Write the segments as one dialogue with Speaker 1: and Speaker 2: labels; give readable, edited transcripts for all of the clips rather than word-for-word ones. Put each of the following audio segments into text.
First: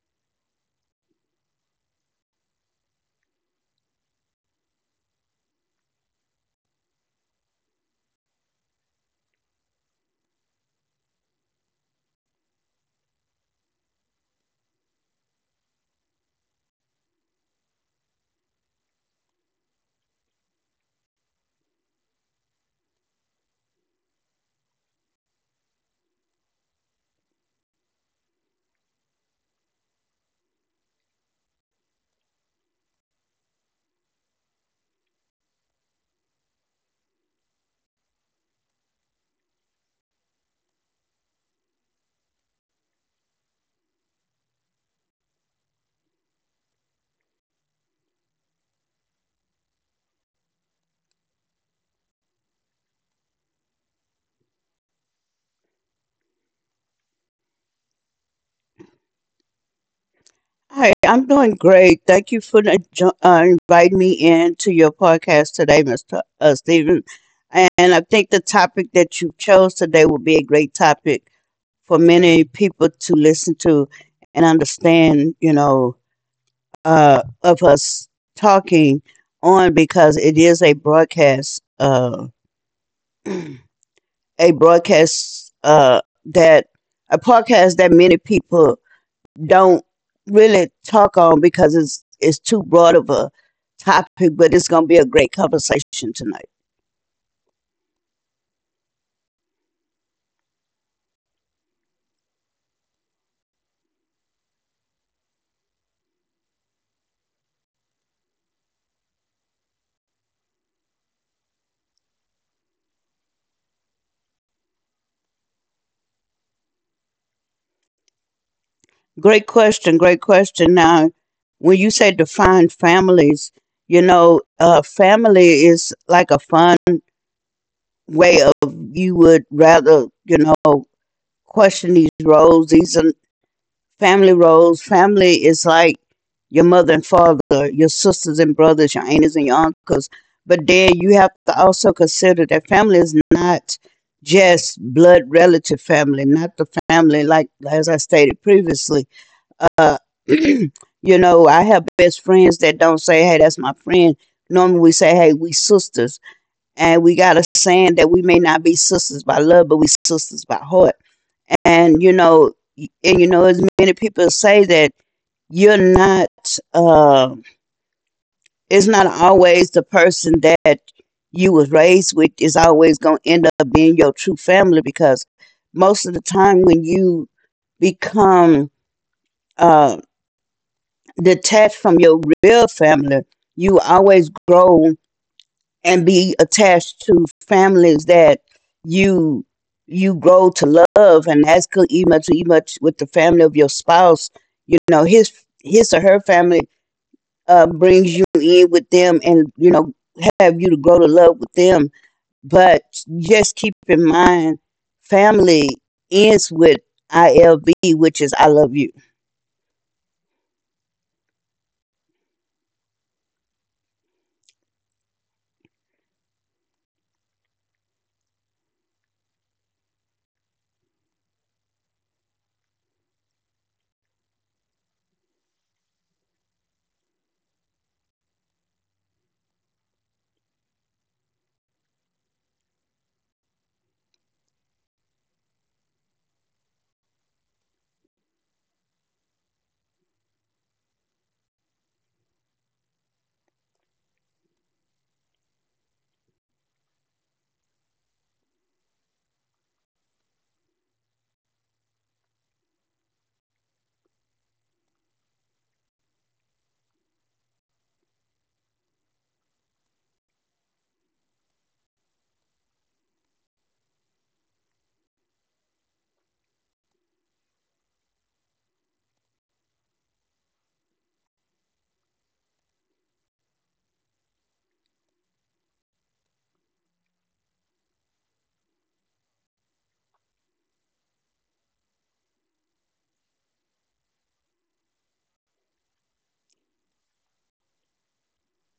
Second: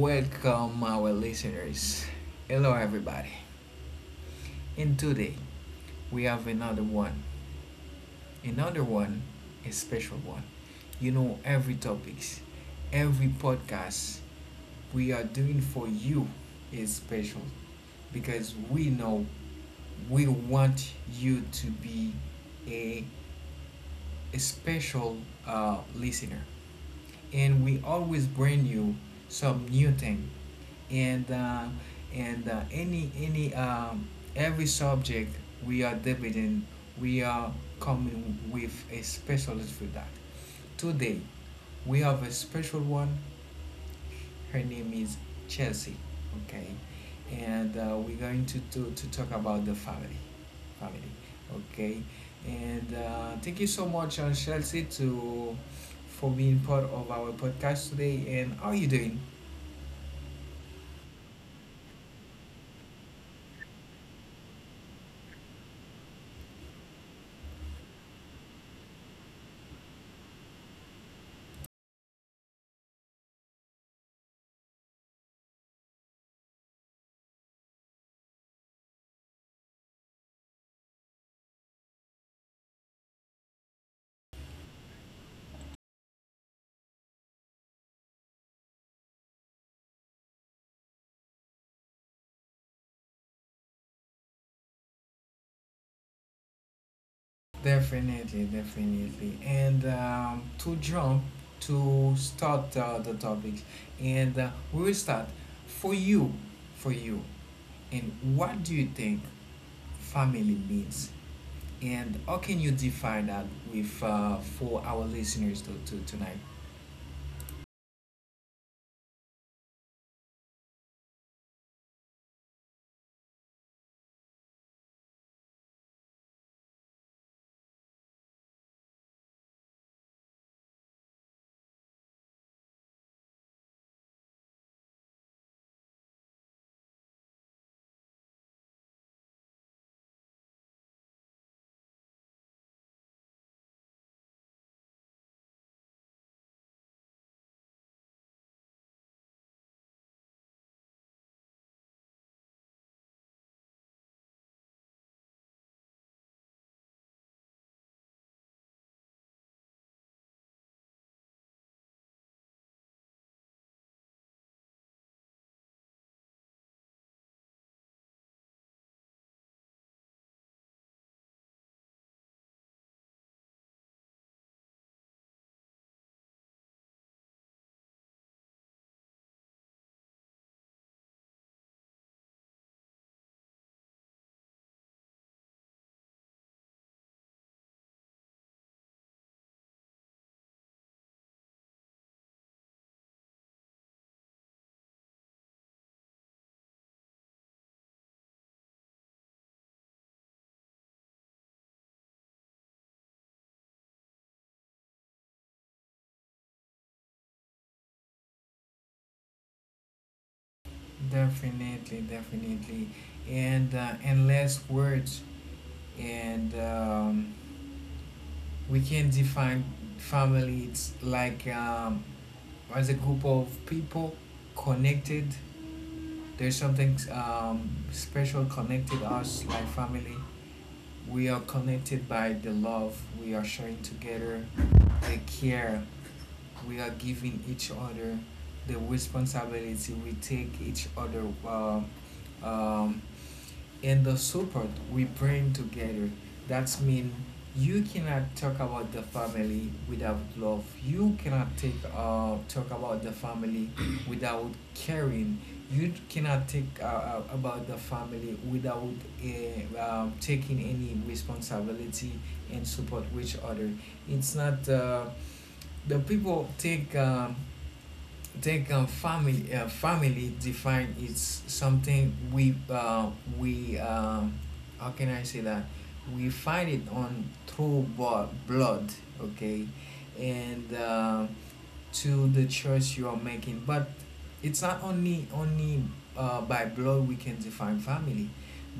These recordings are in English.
Speaker 1: welcome, our listeners. Hello, everybody. And today we have another one, a special one. You know, every topics, every podcast we are doing for you is special because we know we want you to be a, a special listener. And we always bring you some new thing and uh, and any every subject we are debating we are coming with a specialist for that. Today we have a special one. Her name is Chelsea. Okay, and we're going to, to talk about the family, family. Okay, and thank you so much, Chelsea, to for being part of our podcast today. And how are you doing?
Speaker 2: Hi, I'm doing great. Thank you for the inviting me in to your podcast today, Mr. Stephen. And I think the topic that you chose today will be a great topic for many people to listen to and understand, you know, of us talking on because it is a broadcast, a broadcast that, a podcast that many people don't really talk on because it's too broad of a topic, but it's gonna be a great conversation tonight.
Speaker 1: Definitely, definitely. And To jump to start the topic, and we will start for you, for you. And what do you think family means? And how can you define that with for our listeners to tonight?
Speaker 2: Great question, great question. Now, when you say define families, you know, family is like a fun way of you would rather, you know, question these roles. These are family roles. Family is like your mother and father, your sisters and brothers, your aunties and your uncles. But then you have to also consider that family is not just blood relative family, not the family like as I stated previously. Uh, you know, I have best friends that don't say, "Hey, that's my friend." Normally, we say, "Hey, we sisters," and we got a saying that we may not be sisters by love, but we sisters by heart. And you know, as many people say that you're not uh, it's not always the person that you was raised with is always going to end up being your true family because most of the time when you become uh, detached from your real family, you always grow and be attached to families that you you grow to love. And that's good, even much much with the family of your spouse. You know, his or her family brings you in with them, and you know, have you to grow to love with them. But just keep in mind, family ends with ilv, which is I love you.
Speaker 1: Definitely, definitely. And In less words, and we can define family. It's like as a group of people connected, there's something special connected us like family. We are connected by the love we are sharing together, the care we are giving each other, the responsibility we take each other, um, um, and the support we bring together. That's mean you cannot talk about the family without love. You cannot take talk about the family without caring. You cannot take about the family without taking any responsibility and support each other. It's not the people take think family family define, it's something we we um, how can I say that, we find it on through blood. Okay, and to the choice you are making, but it's not only by blood we can define family,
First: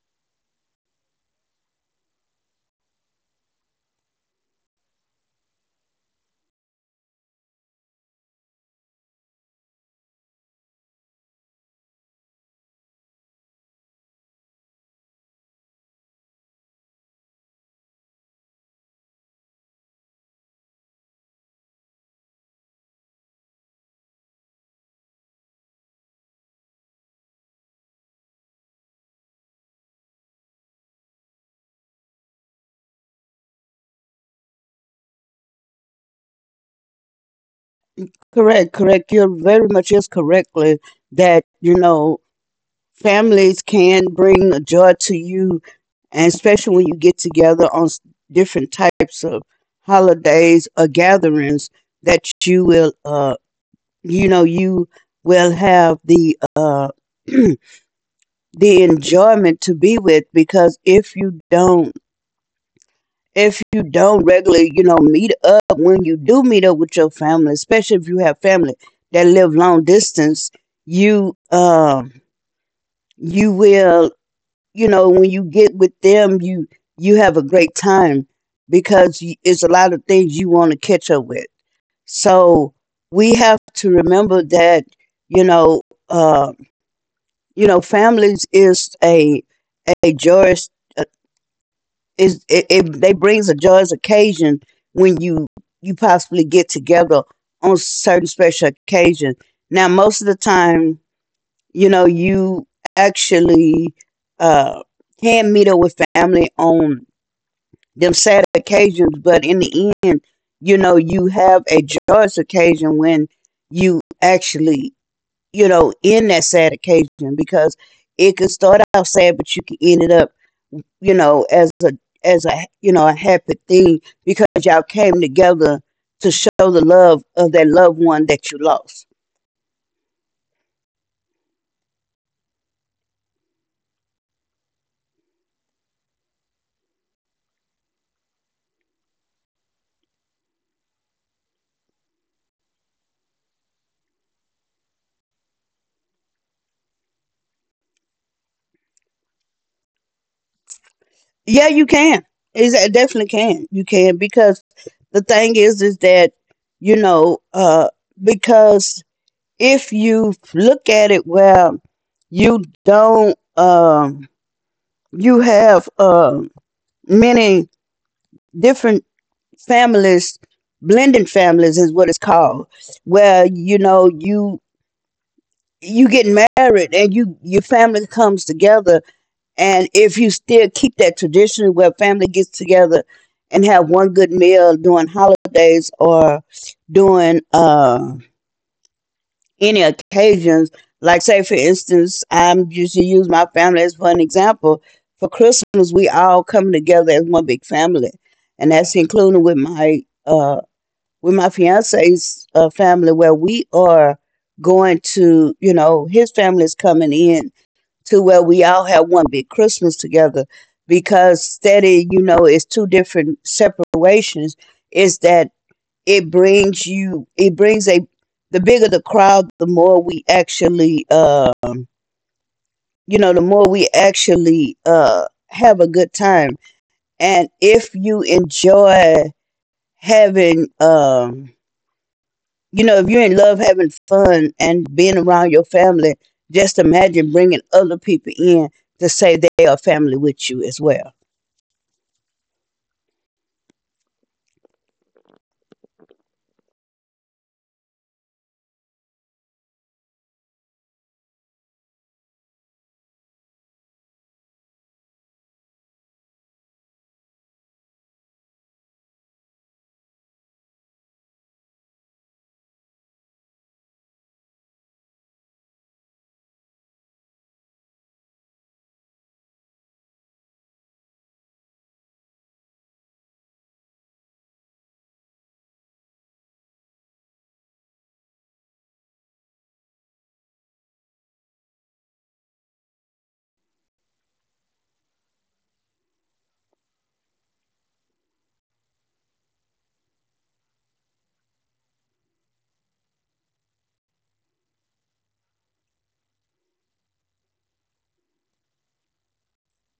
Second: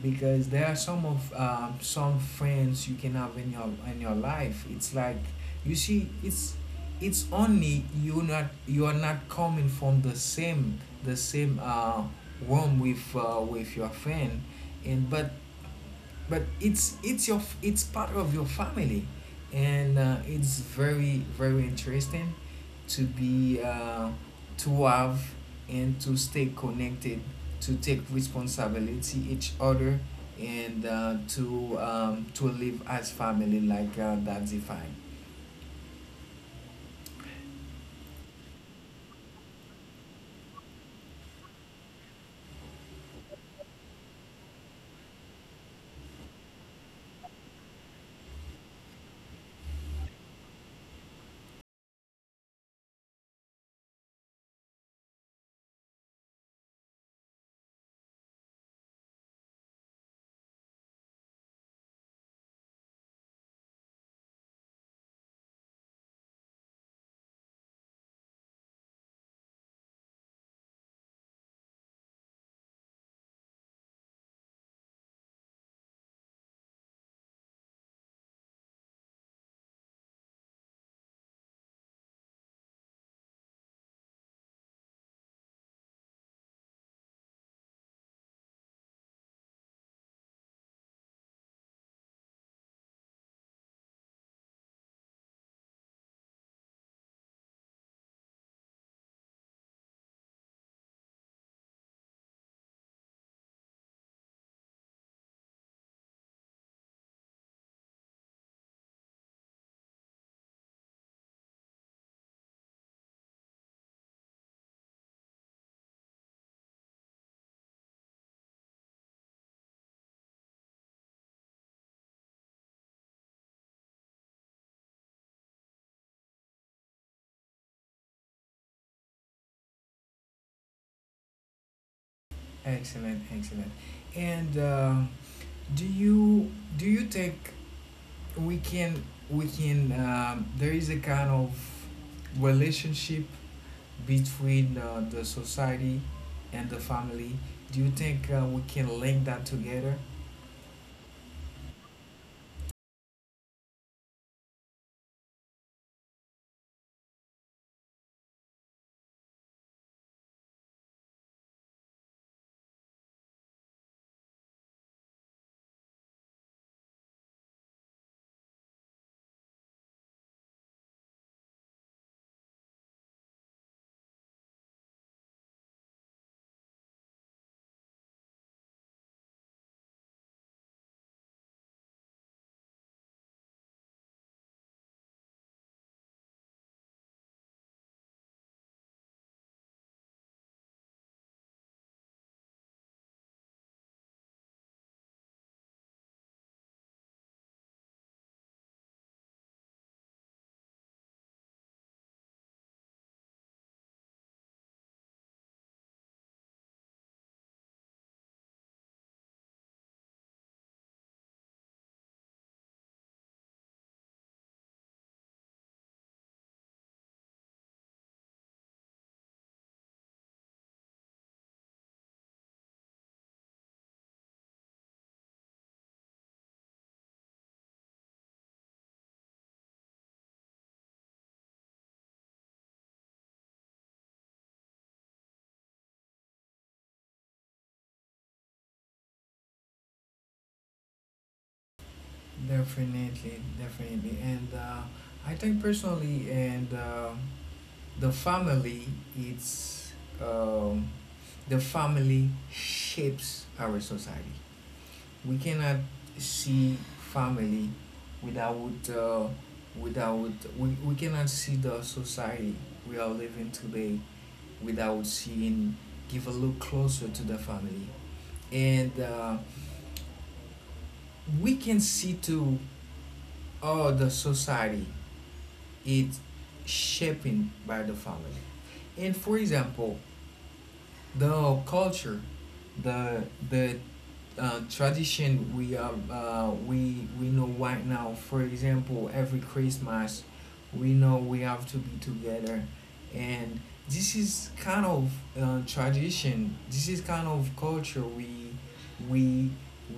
Speaker 1: because there are some of some friends you can have in your life. It's like you see, it's only you, not you are not coming from the same the same womb with your friend and, but it's your, it's part of your family. And It's very very interesting to be to have and to stay connected, to take responsibility each other, and to live as family like that defined.
Speaker 2: Correct, correct, you're very much is correctly that you know families can bring a joy to you, and especially when you get together on different types of holidays or gatherings, that you will you know you will have the the enjoyment to be with. Because if you don't, if you don't regularly, you know, meet up, when you do meet up with your family, especially if you have family that live long distance, you you will, you know, when you get with them, you have a great time because it's a lot of things you want to catch up with. So we have to remember that, you know, uh you know, families is a joyous, is it, it they brings a joyous occasion when you possibly get together on certain special occasion. Now, most of the time, you know, you actually uh, can meet up with family on them sad occasions, but in the end, you know, you have a joyous occasion when you actually, you know, in that sad occasion, because it could start out sad, but you could end it up, you know, as a you know a happy thing, because y'all came together to show the love of that loved one that you lost.
Speaker 1: Excellent, excellent. And Do you, do you think we can, we can there is a kind of relationship between the society and the family? Do you think we can link that together?
Speaker 2: Yeah, you can. Is it definitely can. You can because the thing is that you know, because if you look at it where you don't, you have many different families, blended families is what it's called, where you know you you get married and you your family comes together. And if you still keep that tradition where family gets together and have one good meal during holidays or during any occasions, like say for instance, I'm just to use my family as one example. For Christmas we all come together as one big family. And that's including with my fiance's family, where we are going to, you know, his family is coming in to where we all have one big Christmas together. Because steady, you know, it's two different separations. Is that it brings you, it brings a, the bigger the crowd, the more we actually, you know, the more we actually have a good time. And if you enjoy having, you know, if you're in love having fun and being around your family, just imagine bringing other people in to say they are family with you as well.
Speaker 1: Definitely, definitely. And I think personally, and the family, it's um, the family shapes our society. We cannot see family without without we, we cannot see the society we are living today without seeing, give a look closer to the family. And We can see to all the society, it's shaping by the family. And for example, the culture, the the tradition we are we know right now. For example, every Christmas, we know we have to be together, and this is kind of tradition. This is kind of culture we we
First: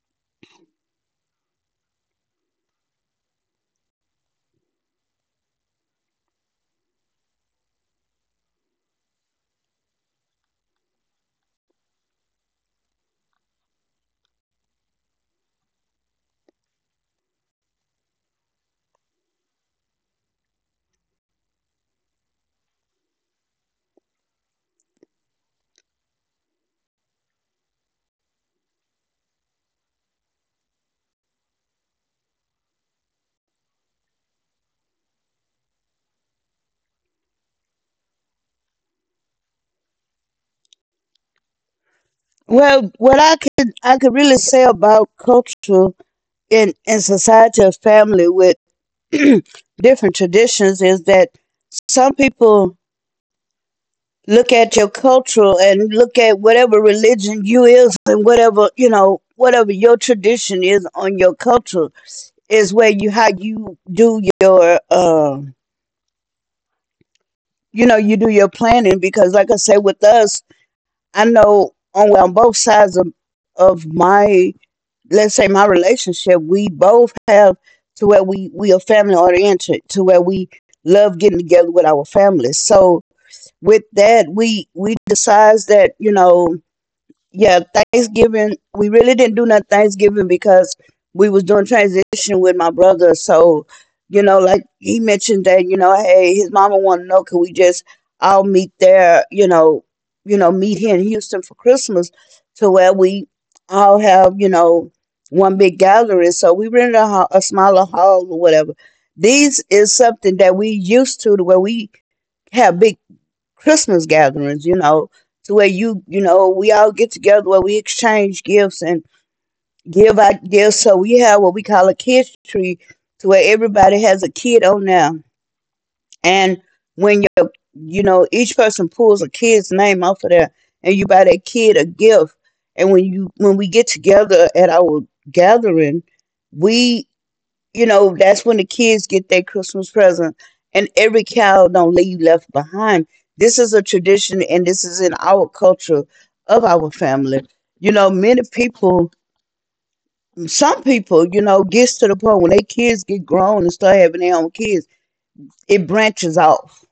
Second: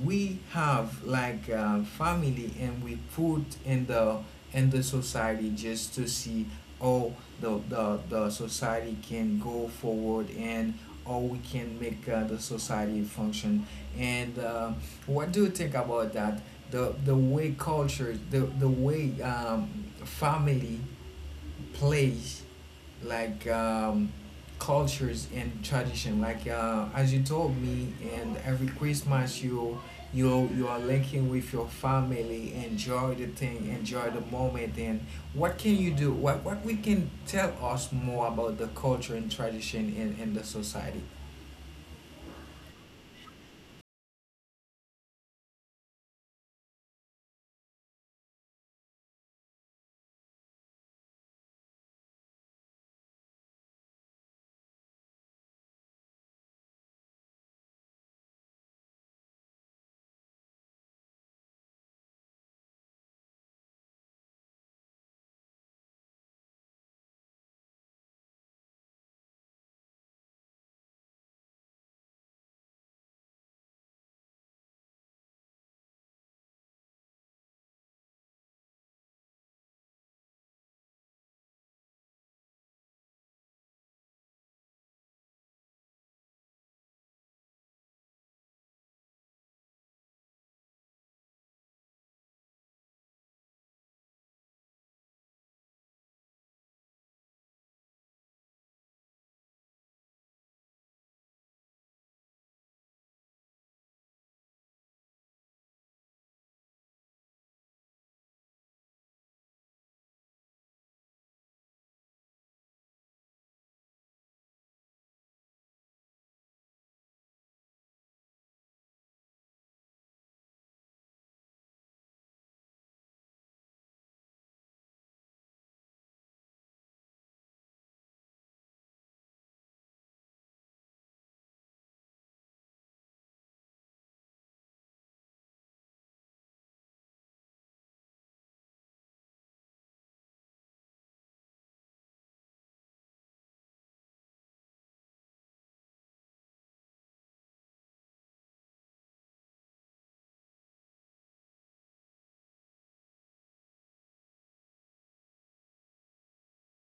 Speaker 1: we have like family, and we put in the society just to see how the society can go forward and how we can make the society function. And What do you think about that? The way culture, the way family plays like cultures and tradition. Like as you told me, and every Christmas you, you are linking with your family, enjoy the thing, enjoy the moment. And what can you do? What we can tell us more about the culture and tradition in the society?
Speaker 2: Well, what I could really say about culture in society of family with different traditions is that some people look at your cultural and look at whatever religion you is and whatever you know whatever your tradition is on your culture, is where you how you do your you know, you do your planning, because, like I said, with us, I know on, well, on both sides of my, let's say, my relationship, we both have to where we are family oriented, to where we love getting together with our families. So, with that, we decides that you know yeah, Thanksgiving. We really didn't do no Thanksgiving because we was doing transition with my brother. So, you know, like he mentioned that, you know, hey, his mama want to know, can we just all meet there? You know, meet here in Houston for Christmas, to where we all have, you know, one big gathering. So we rented a, a smaller hall or whatever. These is something that we used to where we have big Christmas gatherings, you know, to where you know, we all get together where we exchange gifts and give out gifts. So we have what we call a kids tree, to where everybody has a kid on there. And when you know, each person pulls a kid's name off of there and you buy that kid a gift. And when you when we get together at our gathering, we you know, that's when the kids get their Christmas present. And every child don't leave left behind. This is a tradition, and this is in our culture of our family. You know, many people, some people, you know, gets to the point when their kids get grown and start having their own kids, it branches off.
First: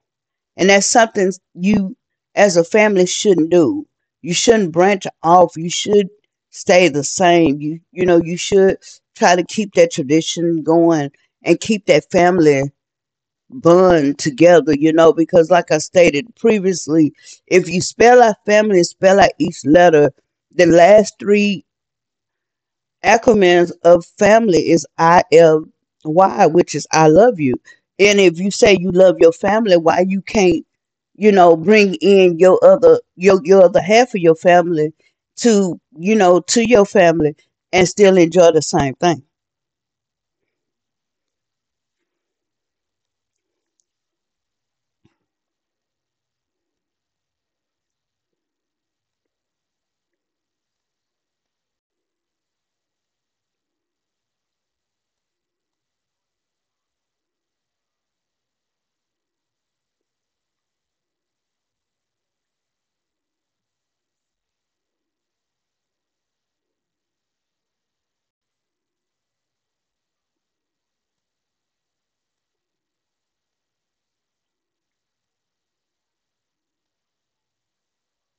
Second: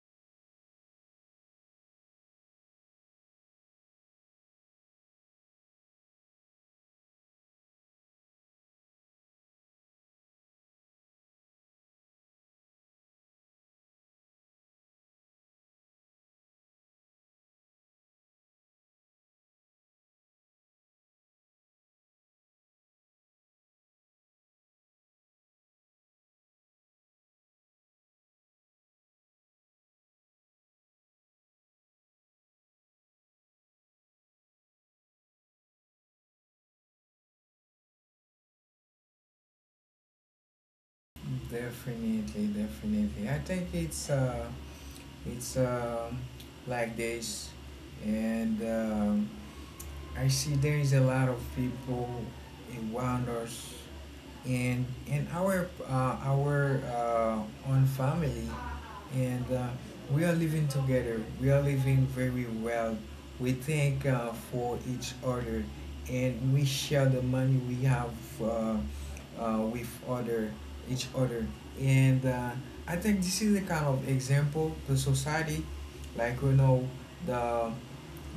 Speaker 2: And that's something you as a family shouldn't do. You shouldn't branch off. You should stay the same. You know, you should try to keep that tradition going and keep that family bond together, you know, because like I stated previously, if you spell out family, spell out each letter, the last three acronyms of family is ILY, which is I love you. And if you say you love your family, why you can't, you know, bring in your other half of your family to, you know, to your family and still enjoy the same thing.
Speaker 1: Definitely, definitely. I think it's it's um, like this, and I see there is a lot of people in wonders and in our own family, and we are living together. We are living very well. We thank for each other, and we share the money we have uh, with other each other. And I think this is the kind of example the society, like you know, the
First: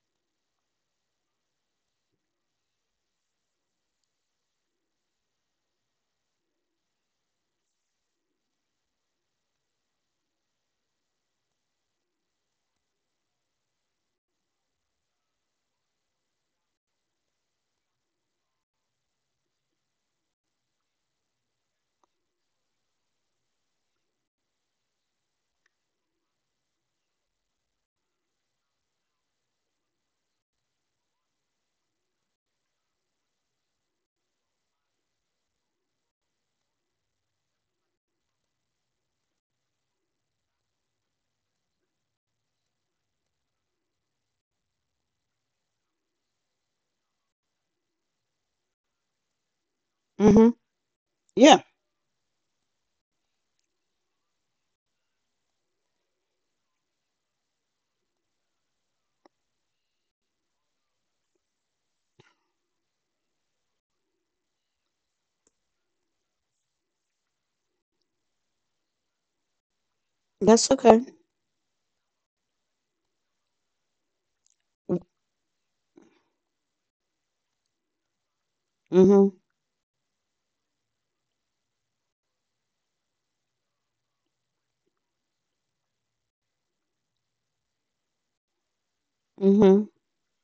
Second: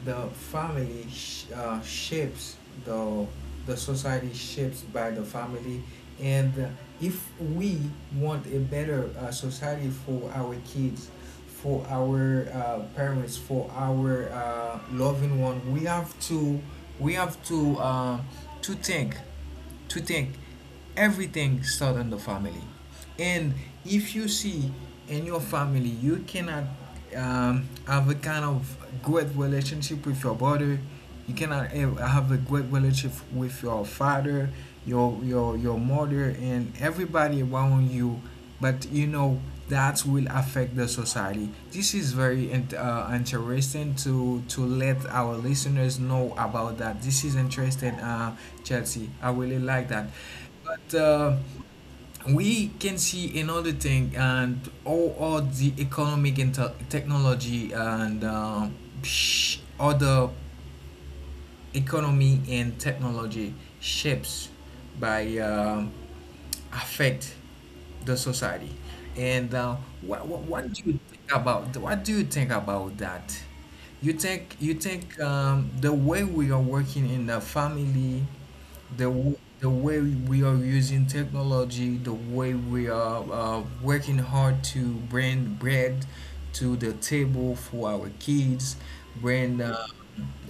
Speaker 1: shapes the the society shapes by the family. And If we want a better society for our kids, for our parents, for our loving one, we have to, we have to uh, to think, to think everything starts in the family. And if you see in your family you cannot have a kind of great relationship with your brother, you cannot have a great relationship with your father, your mother, and everybody around you. But you know that will affect the society. This is very interesting to let our listeners know about that. This is interesting. Chelsea, I really like that.
Speaker 2: Mhm.
Speaker 1: But
Speaker 2: Yeah,
Speaker 1: We can see another thing, and all the economic and technology and other economy and technology shapes by affect the society. And What,
Speaker 2: that's
Speaker 1: what do you
Speaker 2: okay.
Speaker 1: think about, what do you think about that? You think, you think the way we are working in the family, the
Speaker 2: Mhm.
Speaker 1: the way we are using technology, the way we are working hard to bring bread to the table for our kids, bring
Speaker 2: Mhm.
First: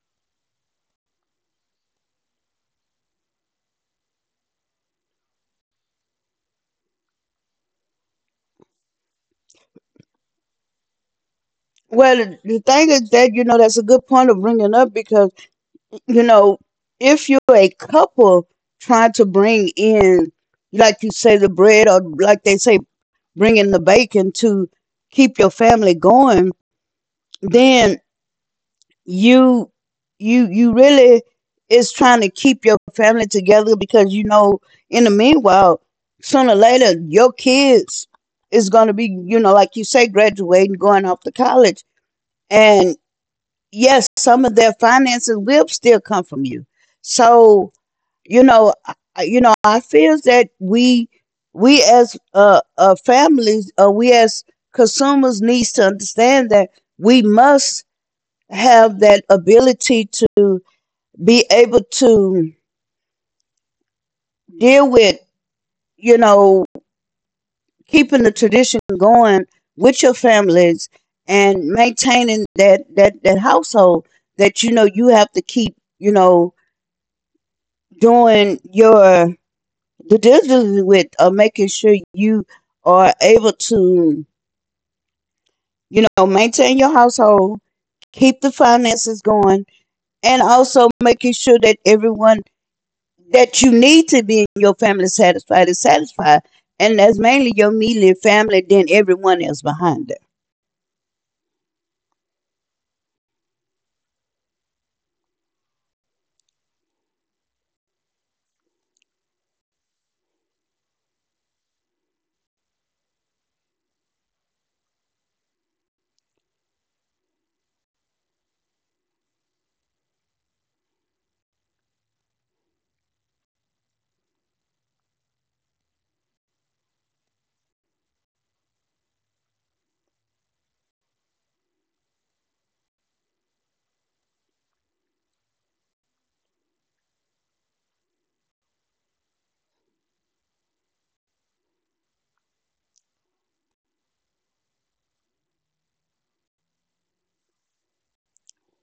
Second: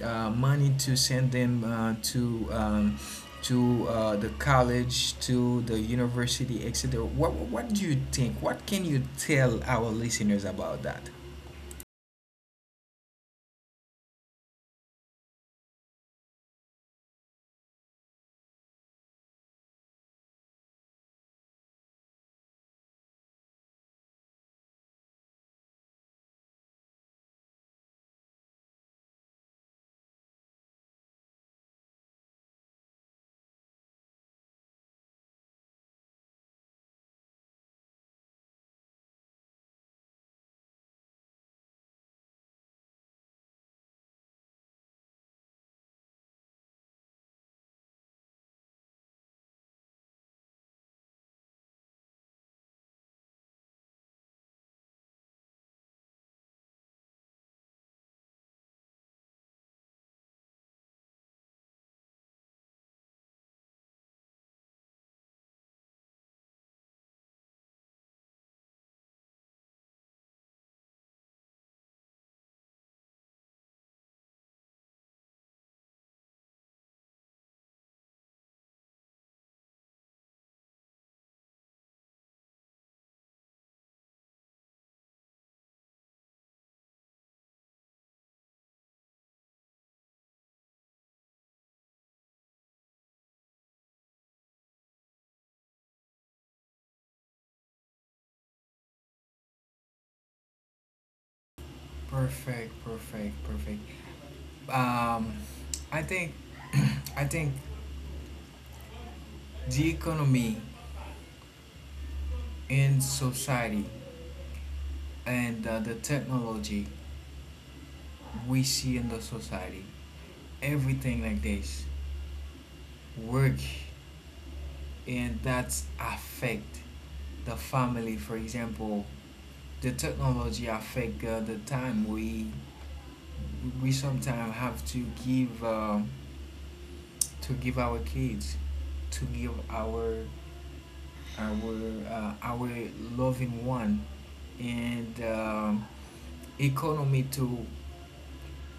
Speaker 1: money to send them to the college, to the university, etc. What do you think? What can you tell our listeners about that?
Speaker 2: Well, the thing is that, you know, that's a good point of bringing up, because, you know, if you're a couple trying to bring in, like you say, the bread, or like they say, bring in the bacon to keep your family going, then you, you really is trying to keep your family together because, you know, in the meanwhile, sooner or later, your kids is going to be, you know, like you say, graduating, going off to college. Yes, some of their finances will still come from you. So you know, you know, I feel that we as uh, families, we as consumers needs to understand that we must have that ability to be able to deal with you know keeping the tradition going with your families and maintaining that that that household, that you know you have to keep you know doing your the diligence with making sure you are able to, you know, maintain your household, keep the finances going, and also making sure that everyone that you need to be in your family satisfied is satisfied. And that's mainly your immediate family, then everyone else behind it.
Speaker 1: Perfect, perfect, perfect. Um, I think, I think the economy in society, and the technology we see in the society, everything like this, work, and that's affect the family. For example, the technology affect the time we sometimes have to give, to give our kids, to give our our loving one. And Economy to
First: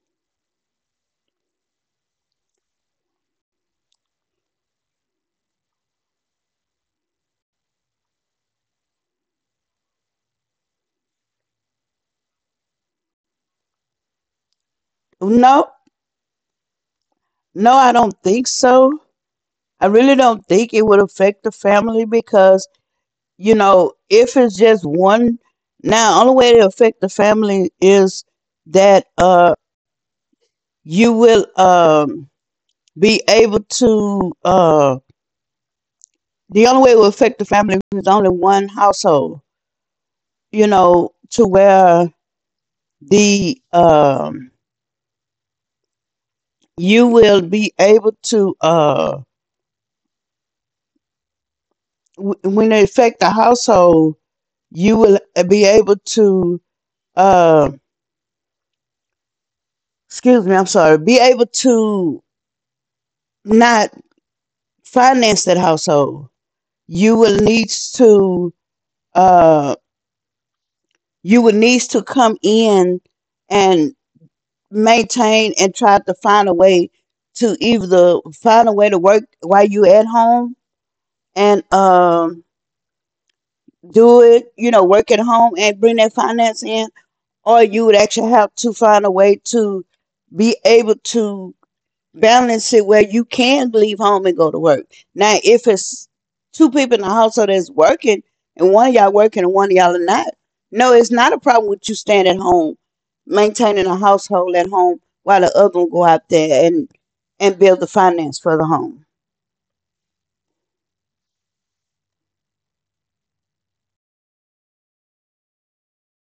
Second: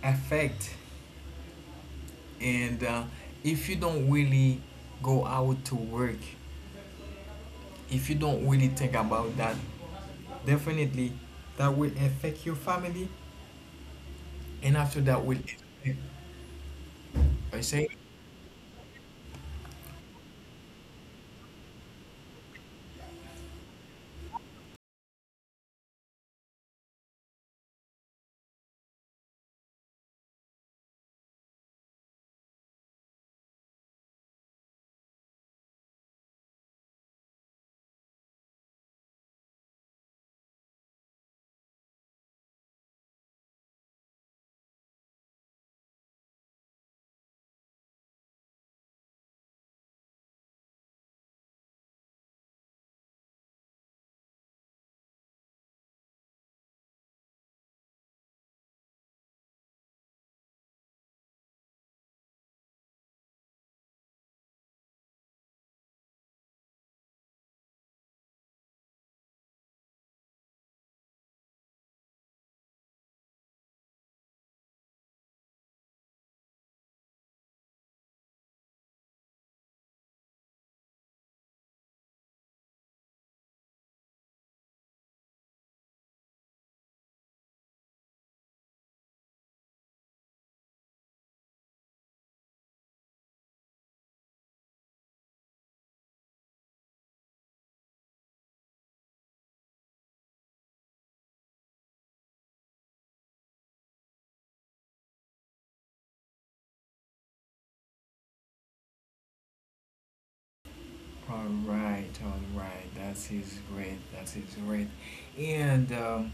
Speaker 1: affect, and if you don't really go out to work, if you don't really think about that. Definitely, that will affect your family, and after that will affect.
Speaker 2: No,
Speaker 1: I
Speaker 2: no,
Speaker 1: say.
Speaker 2: I don't think so. I really don't think it would affect the family because. You know, if it's just one, now only way to affect the family is that you will be able to the only way it will affect the family is only one household, you know, to where the you will be able to when it affect the household, you will be able to uh excuse me, I'm sorry, be able to not finance that household. You will need to uh you will need to come in and maintain and try to find a way to either find a way to work while you at home and do it, you know, work at home and bring that finance in, or you would actually have to find a way to be able to balance it where you can leave home and go to work. Now, if it's two people in the household that's working and one of y'all working and one of y'all are not, no, it's not a problem with you staying at home, maintaining a household at home while the other one go out there and build the finance for the home.
Speaker 1: All right, all right. That is great. That is great. And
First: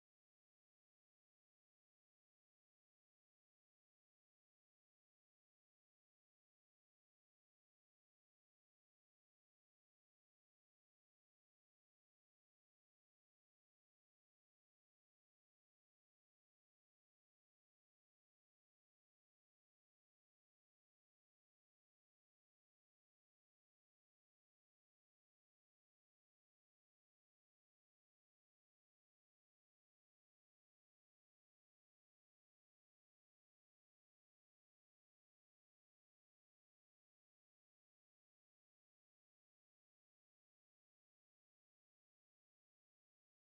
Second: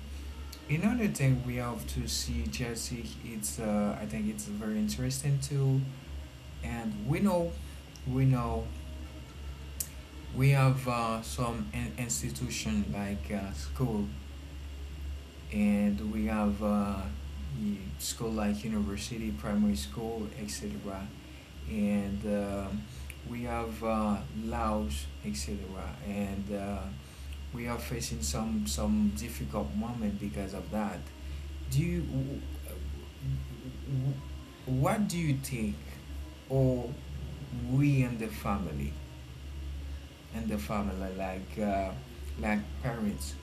Speaker 1: Another thing we have to see, Jesse. It's I think it's very interesting too. And we know, we know, we have some institution like school, and we have school like university, primary school, etc. And We have laws, etc. And We are facing some difficult moment because of that. Do you, what do you think, or we and the family, and the family like parents,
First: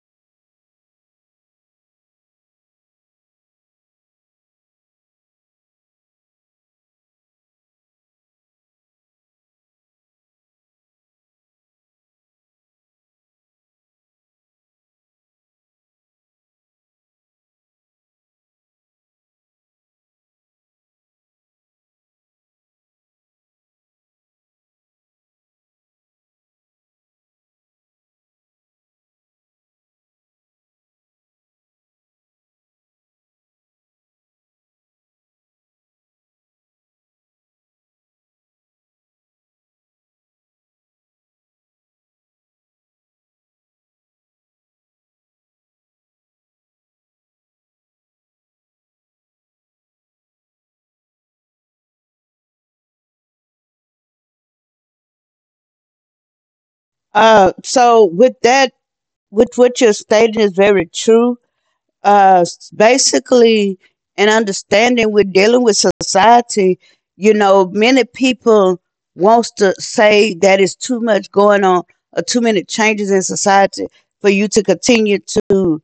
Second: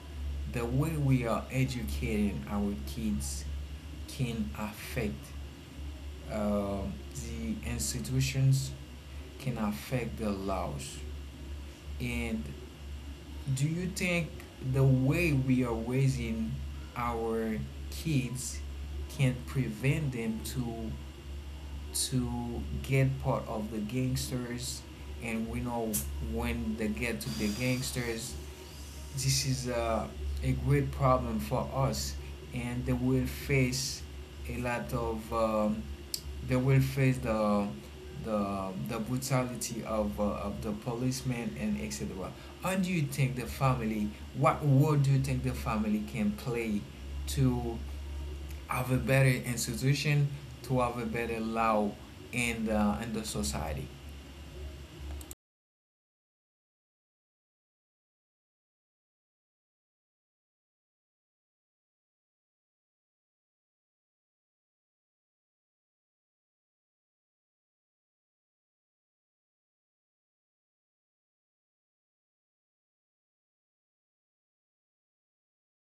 Speaker 1: the way we are educating our kids, can affect um, the institutions, can affect the laws. And do you think the way we are raising our kids can prevent them to get part of the gangsters? And we know when they get to the gangsters, this is a great problem for us, and they will face a lot of they will face the brutality of the policemen and etc. How do you think the family, what role do you think the family can play to have a better institution, to have a better law in the society?
Speaker 2: So with that, with what you're stating is very true. Basically an understanding we're dealing with society, you know, many people wants to say that it's too much going on or too many changes in society for you to continue to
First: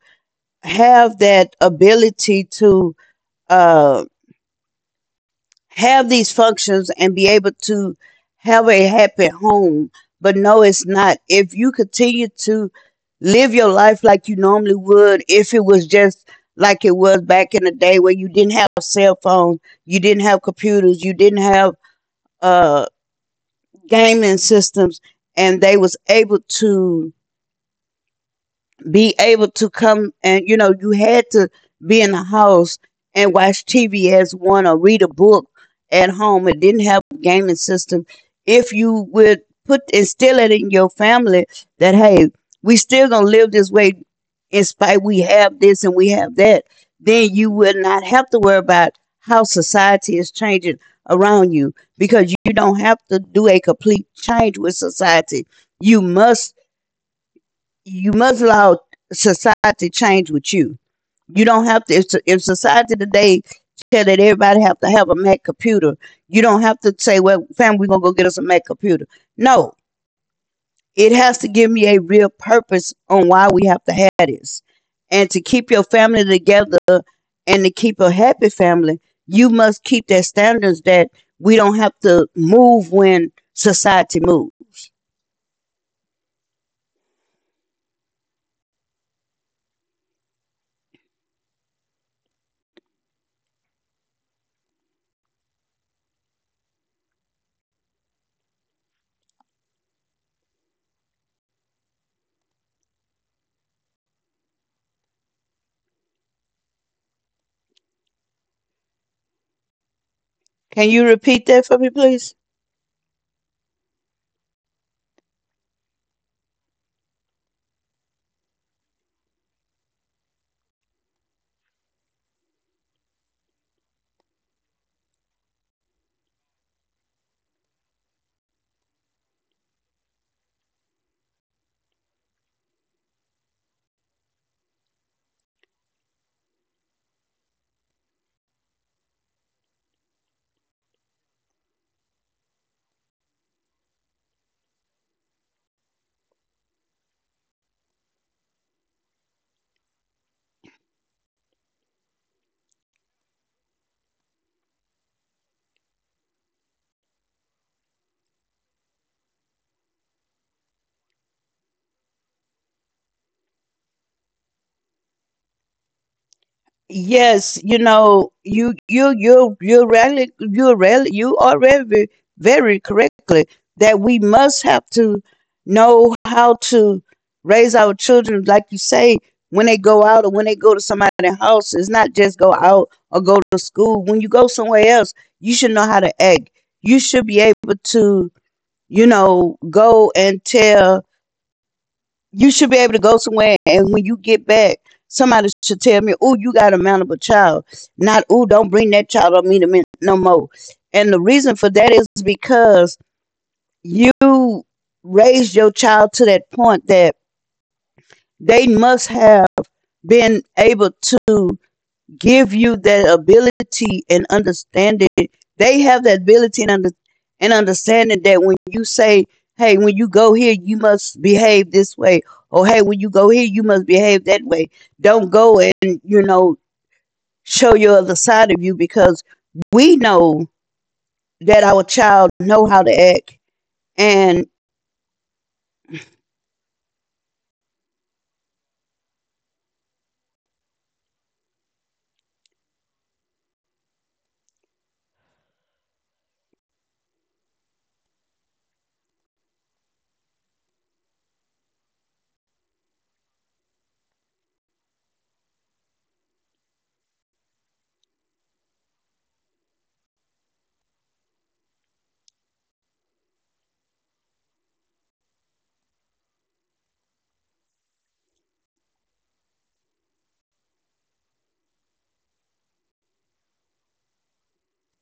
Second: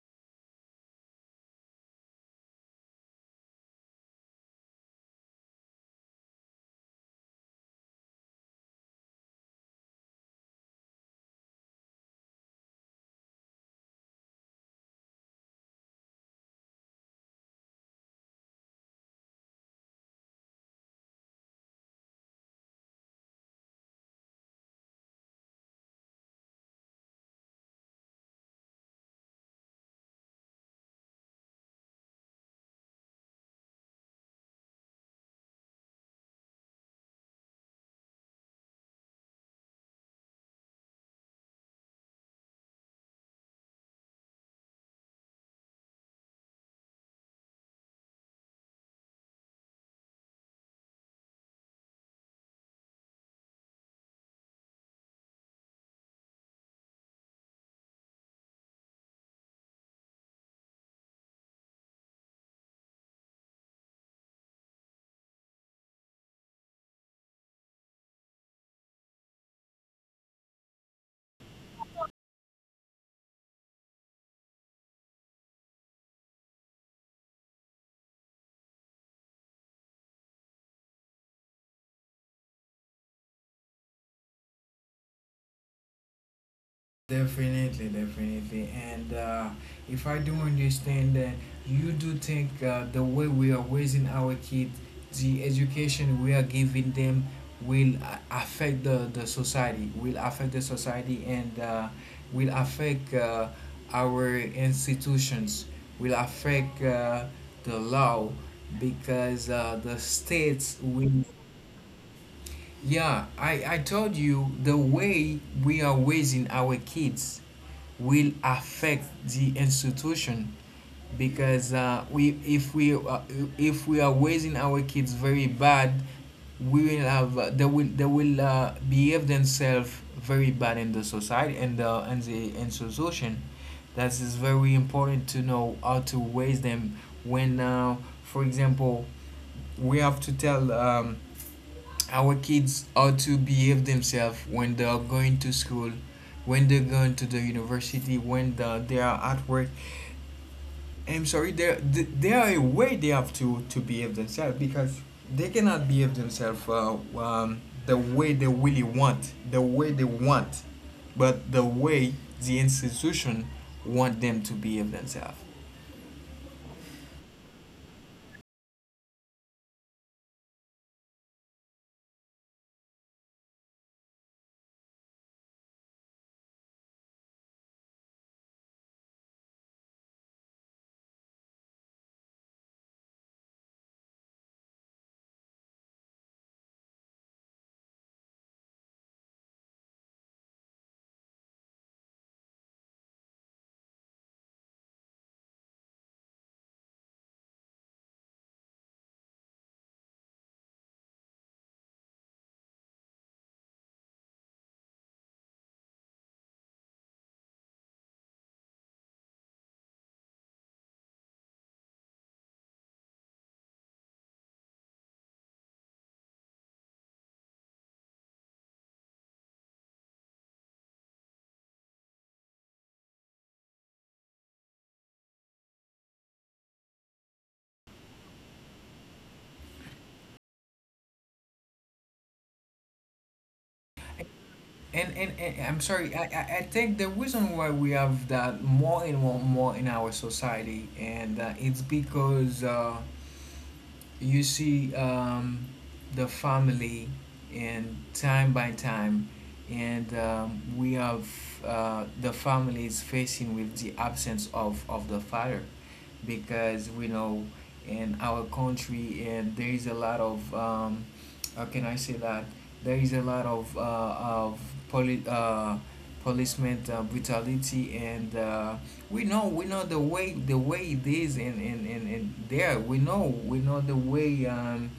Speaker 2: have that ability to uh, have these functions and be able to have a happy home. But no, it's not. If you continue to live your life like you normally would, if it was just like it was back in the day where you didn't have cell phones, you didn't have computers, you didn't have uh, gaming systems, and they was able to be able to come and, you know, you had to be in the house and watch TV as one or read a book at home. It didn't have a gaming system. If you would put instill it in your family that hey, we still gonna live this way in spite we have this and we have that, then you will not have to worry about how society is changing around you because you don't have to do a complete change with society. You must you must allow society change with you. You don't have to. If society today tell that everybody have to have a Mac computer, you don't have to say, "Well, fam, we're gonna go get us a Mac computer." No, it has to give me a real purpose on why we have to have this, and to keep your family together and to keep a happy family, you must keep that standards that we don't have to move when society moves.
Speaker 1: Definitely, definitely. And If I do understand that, you do think the way we are raising our kids, the education we are giving them will affect the society, will affect the society, and will affect our institutions, will affect the law, because the states
Speaker 2: Can
Speaker 1: will,
Speaker 2: you repeat that for me, please?
Speaker 1: yeah, I told you, the way we are raising our kids will affect the institution. Because we, if we are raising our kids very bad, we will have they will, behave themselves very bad in the society and the institution. That is very important to know how to raise them. When for example, we have to tell our kids ought to behave themselves when they are going to school, when they're going to the university, when the, they are at work. I'm sorry, there are a way they have to behave themselves, because they cannot behave themselves the way they really want, the way they want, but the way the institution want them to behave themselves.
Speaker 2: Yes, you know, you really you are very very correctly that we must have to know how to raise our children, like you say, when they go out or when they go to somebody's house. It's not just go out or go to school. When you go somewhere else, you should know how to act. You should be able to, you know, go and tell you should be able to go somewhere and when you get back, somebody should tell me, oh, you got a mountable child. Not, oh, don't bring that child up me to me no more. And the reason for that is because you raised your child to that point that they must have been able to give you that ability and understanding. They have that ability and, and understanding that when you say, hey, when you go here, you must behave this way, or hey, when you go here, you must behave that way. Don't go and, you know, show your other side of you because we know that our child know how to act. And
Speaker 1: And I'm sorry, I think the reason why we have that more and more, in our society, and it's because you see the family and time by time, and we have the family is facing with the absence of the father, because we know in our country and there is a lot of how can I say that, there is a lot of poli- uh, policeman brutality and we know the way it is, and there we know the way.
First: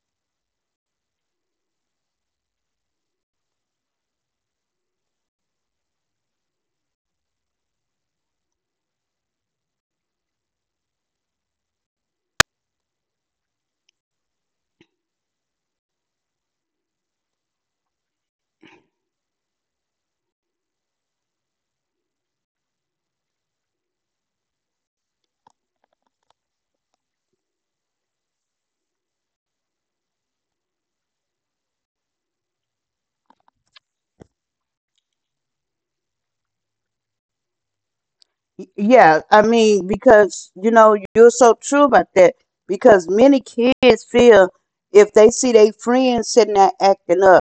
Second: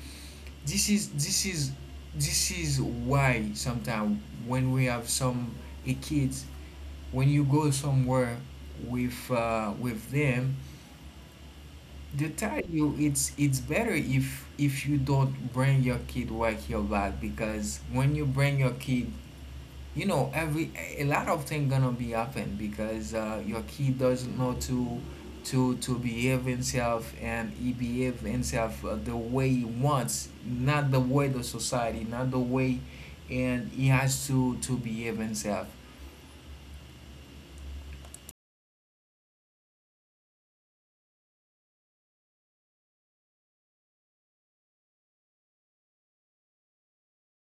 Speaker 1: this is this is this is why sometimes when we have some a kids, when you go somewhere with them, they tell you it's better if you don't bring your kid with your bag, because when you bring your kid, you know every a lot of things gonna be happen, because your kid doesn't know to behave himself, and he behave himself the way he wants, not the way the society, not the way, and he has to behave himself.
Speaker 2: yeah, I mean, because, you know, you're so true about that because many kids feel if they see their friends sitting there acting up,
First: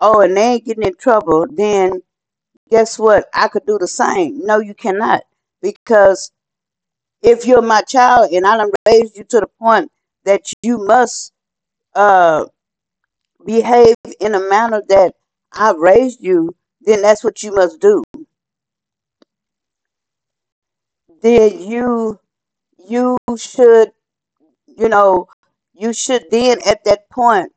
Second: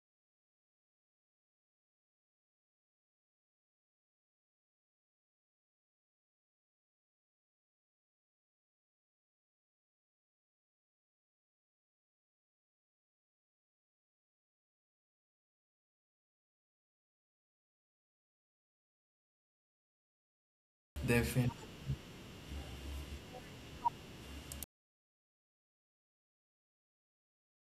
Speaker 2: oh, and they ain't getting in trouble, then guess what? I could do the same. No, you cannot. Because if you're my child and I done raised you to the point that you must uh, behave in a manner that I raised you, then that's what you must do.
Speaker 1: Definitely,
Speaker 2: Then you should, you know, you should then at that point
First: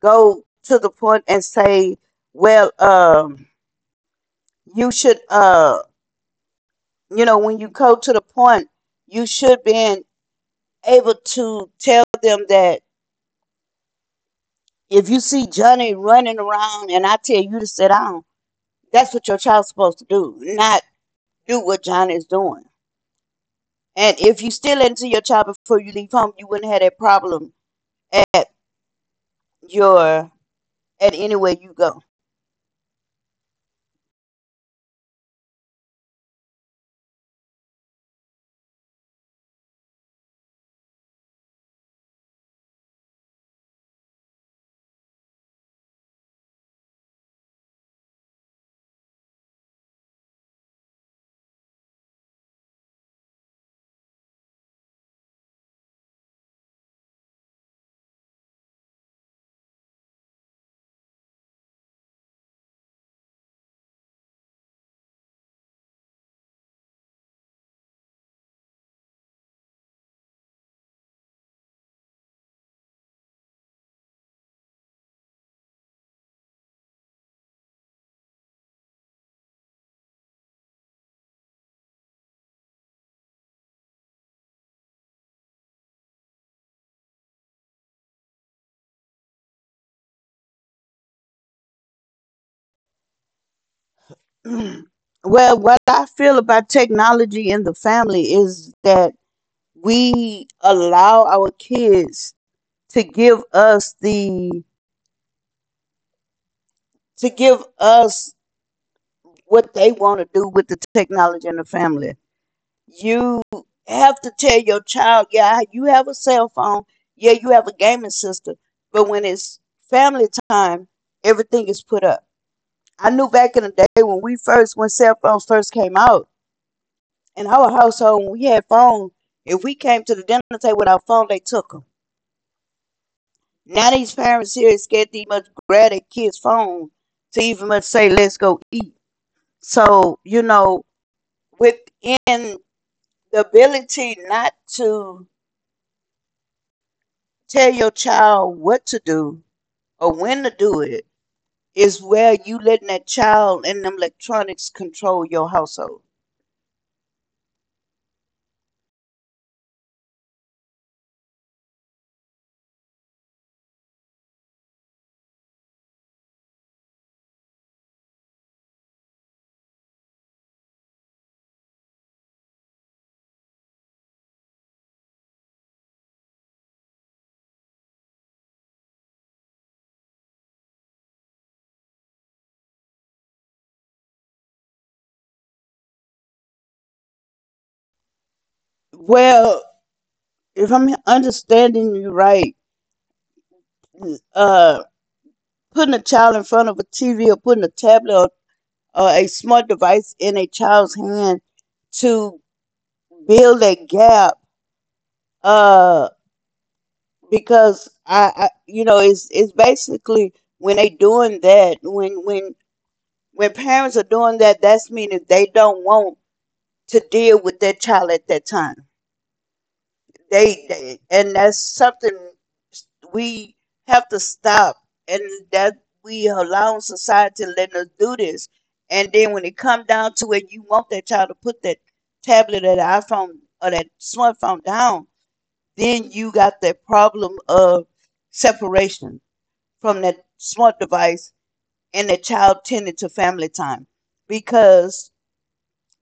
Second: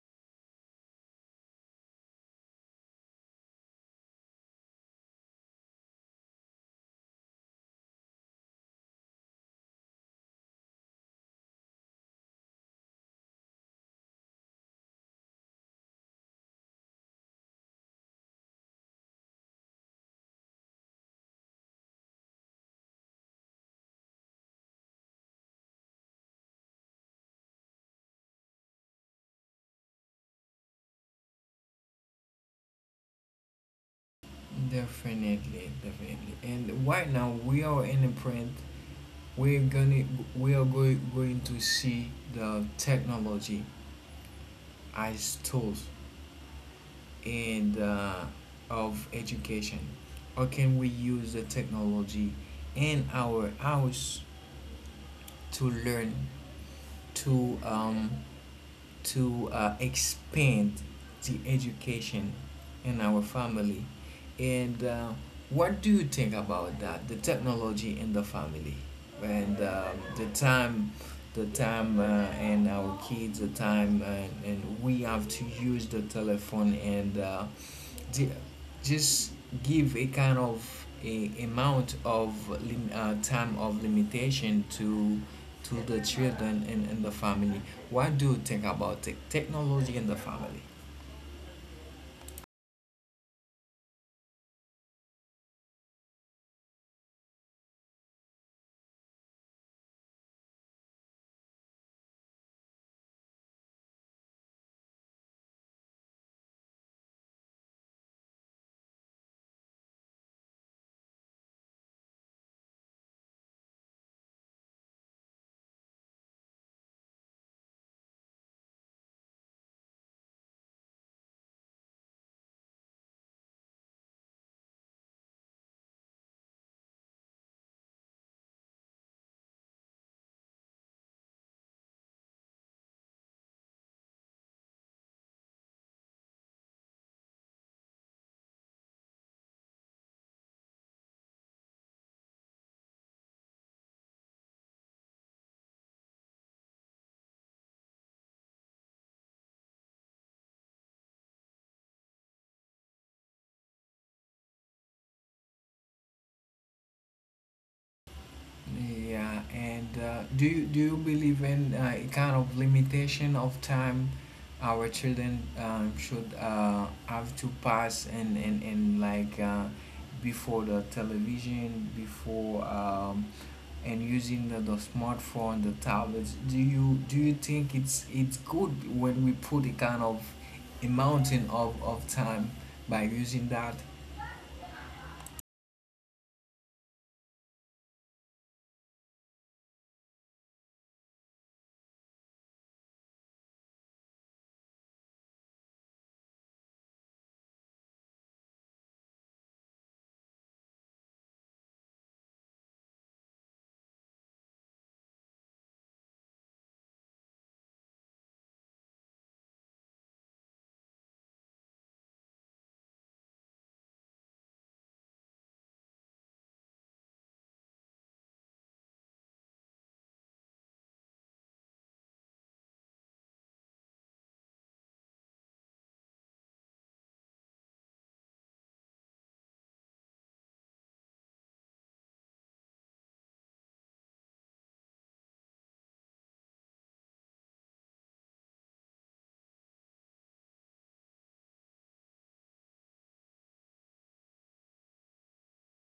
Speaker 2: go to the point and say, well, you should. You know, when you go to the point, you should be able to tell them that if you see Johnny running around and I tell you to sit down, that's what your child's supposed to do, not do what Johnny is doing. And if you still into your child before you leave home, you wouldn't have that problem at your at anywhere you go.
Speaker 1: definitely, definitely, and right now we are in a print, we're gonna we are going to see the technology as tools, and of education? Or can we use the technology in our house to learn, to um, to expand the education in our family? And what do you think about that? The technology in the family, and the time, the time, and our kids, the time, and we have to use the telephone, and the, just give a kind of a amount of time of limitation to the children and the family. What do you think about technology in the family?
Speaker 2: Well, what I feel about technology in the family is that we allow our kids to give us the to give us what they want to do with the technology in the family. You have to tell your child, yeah, you have a cell phone, yeah, you have a gaming system, but when it's family time, everything is put up. I knew back in the day when we first, when cell phones first came out, in our household, when we had phones, if we came to the dinner table with our phone, they took them. Now these parents here is scared to even grab their kids' phone to even much say, let's go eat. So, you know, within the ability not to tell your child what to do or when to do it is where you letting that child and them electronics control your household.
Speaker 1: Yeah, and do you believe in a kind of limitation of time our children should have to pass, and like before the television, before, and using the smartphone, the tablets? Do you think it's good when we put a kind of a mountain of time by using that?
Speaker 2: Well, if I'm understanding you right, uh, putting a child in front of a TV or putting a tablet or a smart device in a child's hand to build a gap. uh, because I, you know, it's basically when they doing that, when parents are doing that, that's meaning they don't want to deal with their child at that time. They and That's something we have to stop, and that we allow society to let us do this, and then when it come down to it you want that child to put that tablet or that iPhone or that smartphone down, then you got that problem of separation from the smart device and the child tended to family time. Because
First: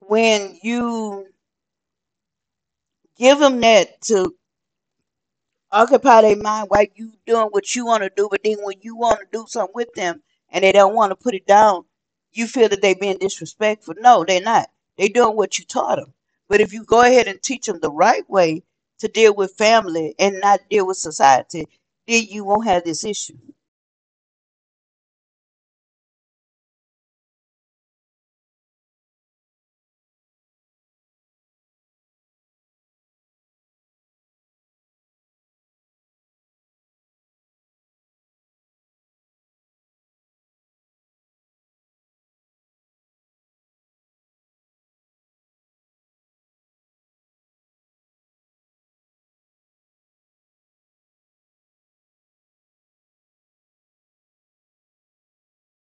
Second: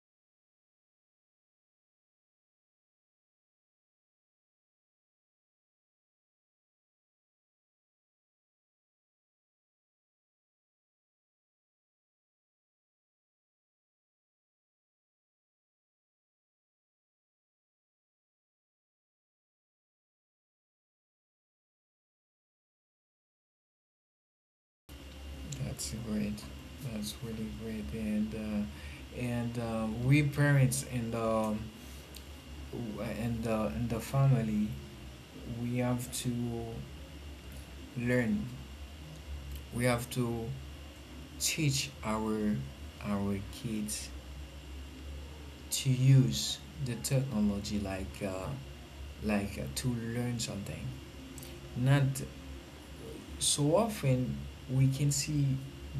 Speaker 2: when you give them that to occupy their mind while you doing what you want to do but then when you want to do something with them and they don't want to put it down, you feel that they being disrespectful. No, they're not, they doing what you taught them. But if you go ahead and teach them the right way to deal with family and not deal with society, then you won't have this issue.
Speaker 1: That's great. That's really great. And we parents and the family, we have to learn. We have to teach our kids to use the technology like to learn something. Not so often we can see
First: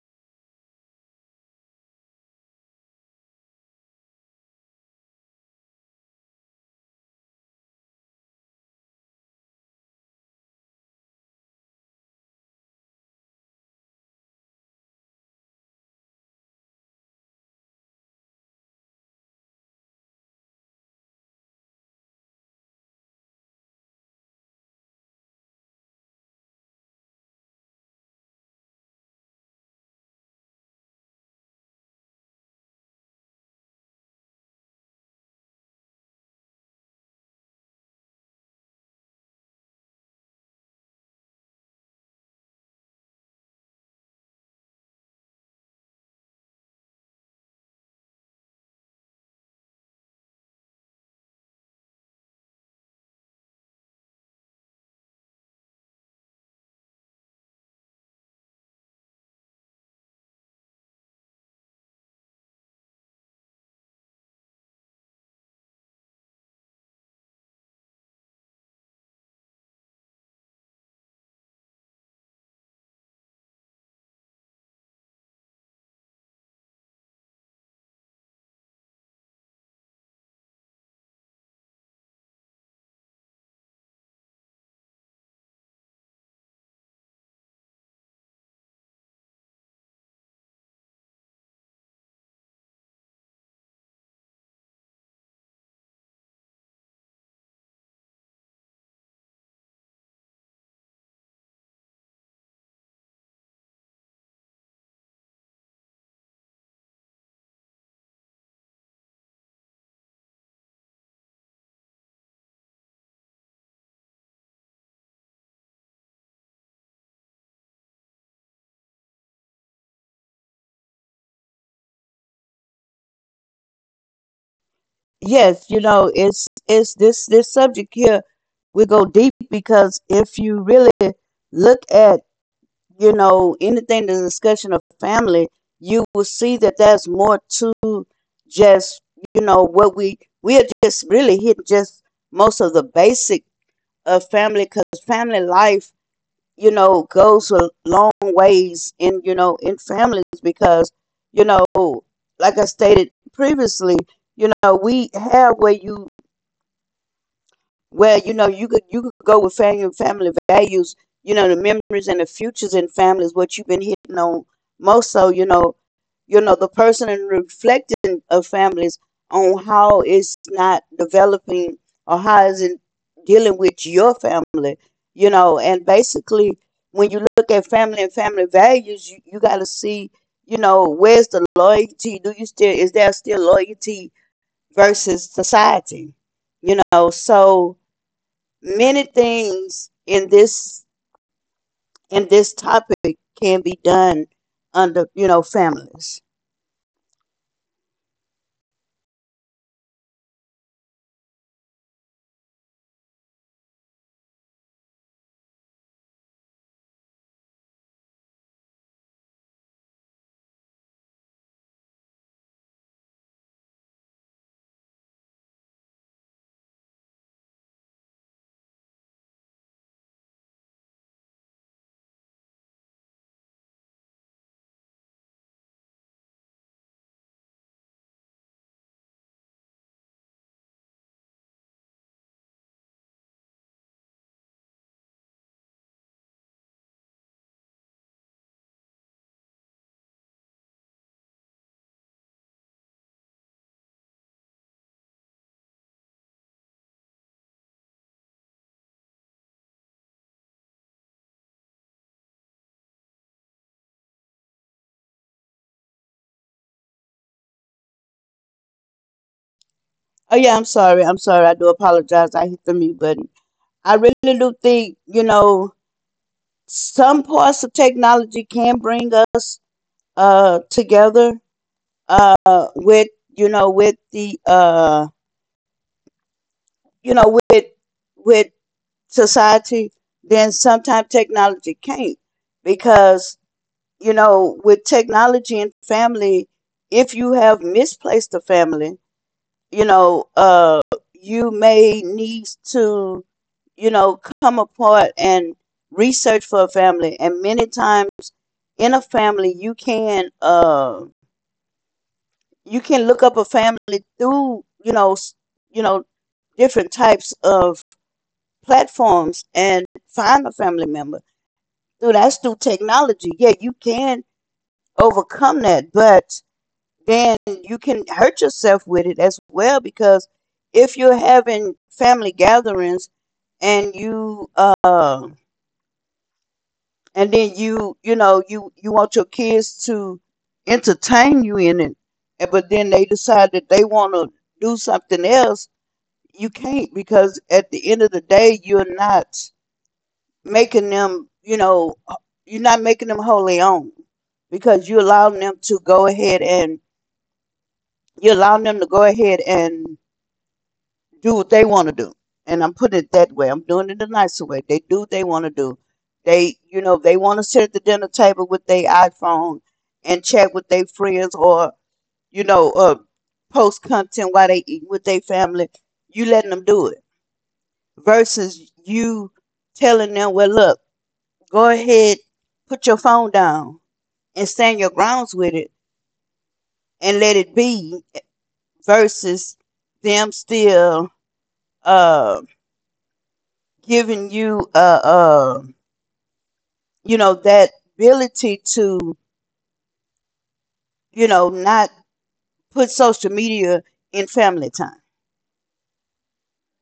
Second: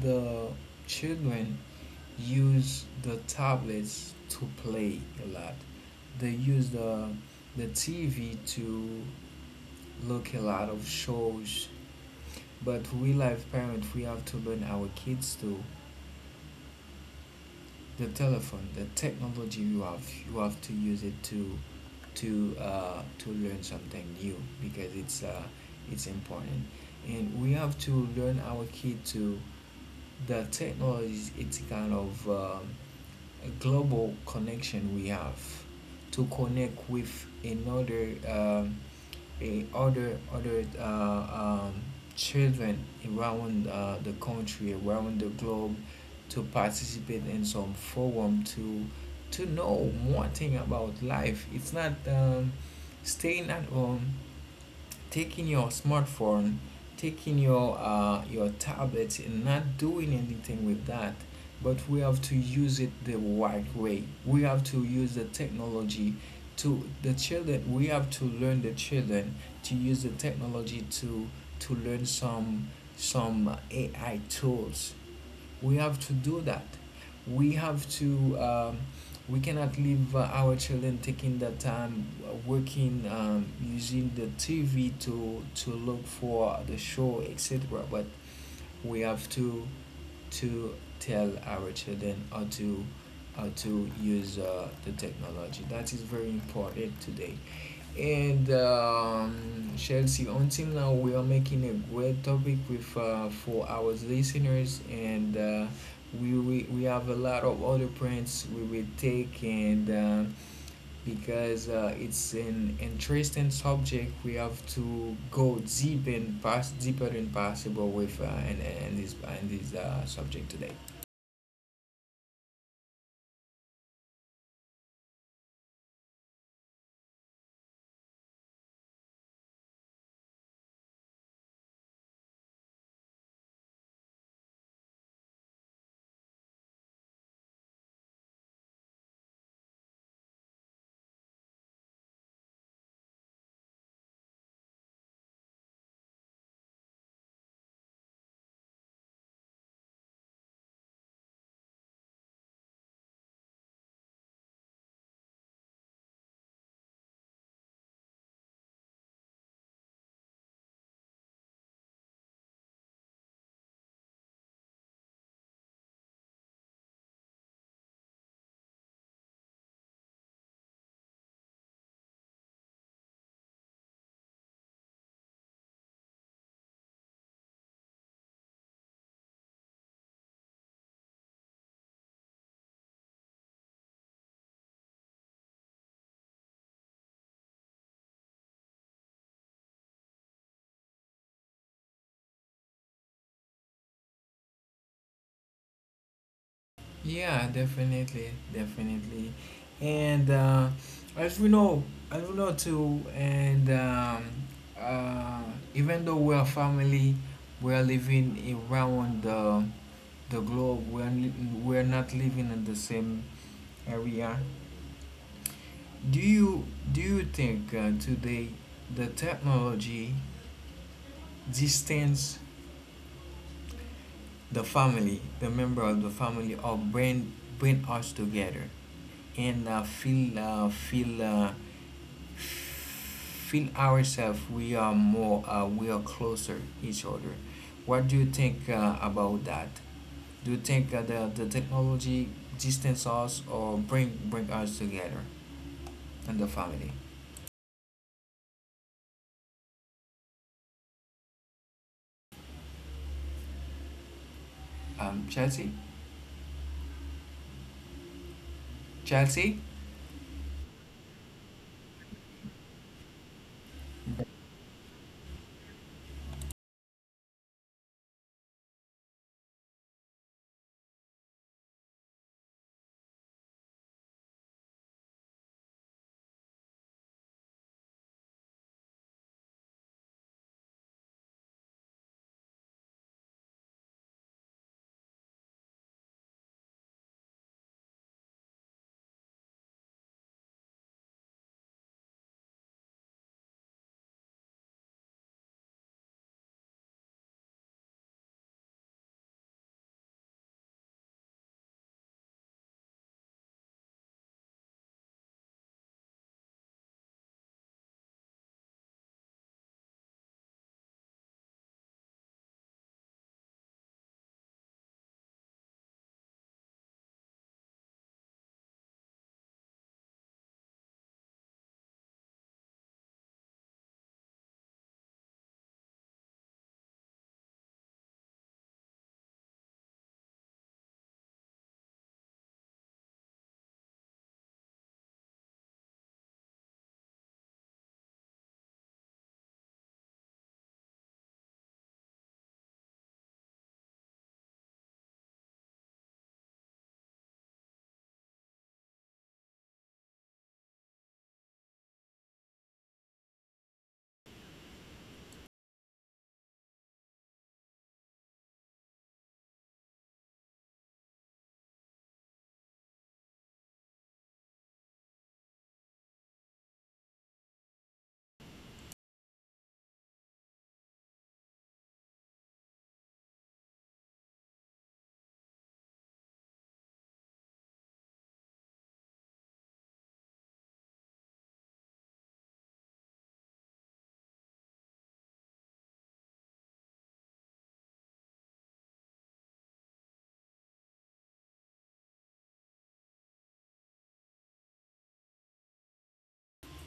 Speaker 1: the children use the tablets to play a lot. They use the TV to look a lot of shows. But we life parents, we have to learn our kids to the telephone, the technology you have. You have to use it to learn something new, because it's important. And we have to learn our kid to the technologies. It's kind of a global connection we have to connect with another, a other children around the country, around the globe, to participate in some forum, to know more thing about life. It's not staying at home, taking your smartphone, taking your tablet, and not doing anything with that. But we have to use it the right way. We have to use the technology to the children. We have to learn the children to use the technology to learn some AI tools. We have to do that. We have to, we cannot leave our children taking the time, working, using the tv to look for the show, etc. But we have to tell our children how to use the technology, that is very important today. And Chelsea, until now we are making a great topic with for our listeners, and we have a lot of other points we will take, and because it's an interesting subject, we have to go deep and pass deeper than possible with and this subject today.
Speaker 2: Yes, you know, it's this subject here, we go deep because if you really look at, you know, anything the discussion of family, you will see that there's more to just, you know, what we are just really hitting, just most of the basic of family, because family life, you know, goes a long ways in, you know, in families, because, you know, like I stated previously, you know, we have where you, well, you know, you could go with family family values, you know, the memories and the futures in families, what you've been hitting on most so, you know, the person and reflecting of families on how it's not developing or how isn't dealing with your family, you know, and basically when you look at family and family values, you gotta see, you know, where's the loyalty? Do you still is there still loyalty versus society? You know, so many things in this topic can be done under, you know, families.
Speaker 1: Yeah, definitely, definitely, and as we know, as we know too, and uh, even though we are family, we are living around the globe. We are not living in the same area. Do you do you think today the technology distance the family, the member of the family, or bring us together? And feel ourselves, we are more, we are closer each other. What do you think about that? Do you think the technology distance us or bring us together in the family? Chelsea, Chelsea.
Speaker 2: Oh yeah, I'm sorry. I'm sorry. I do apologize. I hit the mute button. I really do think, you know, some parts of technology can bring us together with, you know, with the you know, with with society, then sometimes technology can't, because, you know, with technology and family, if you have misplaced a family, you know, you may need to, you know, come apart and research for a family. And many times in a family, you can look up a family through, you know, you know, different types of platforms and find a family member. Through that's through technology. Yeah, you can overcome that, but then you can hurt yourself with it as well because if you're having family gatherings and you and then you know, you want your kids to entertain you in it, and but then they decide that they want to do something else, you can't because at the end of the day you're not making them, you know, you're not making them wholly own because you allowing them to go ahead and you are allowing them to go ahead and do what they want to do. And I'm putting it that way. I'm doing it the nicer way. They do what they want to do. They, you know, they want to sit at the dinner table with their iPhone and chat with their friends or, you know, post content while they eat with their family. You letting them do it versus you telling them, well, look, go ahead, put your phone down and stand your grounds with it and let it be versus them still uh, giving you a. That ability to not put social media in family time.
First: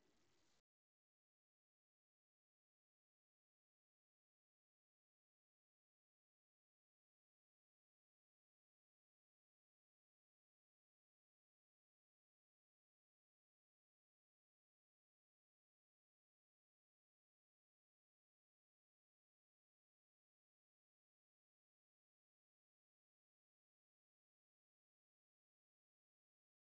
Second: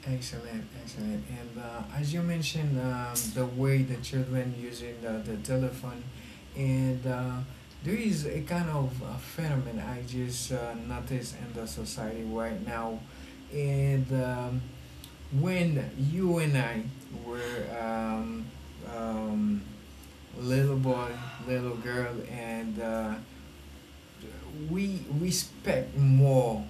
Speaker 1: Excellent, excellent. And as you mentioned, the way the children using the telephone, and there is a kind of a phenomenon I just noticed in the society right now. And when you and I were, um, little boy, little girl, and we respect more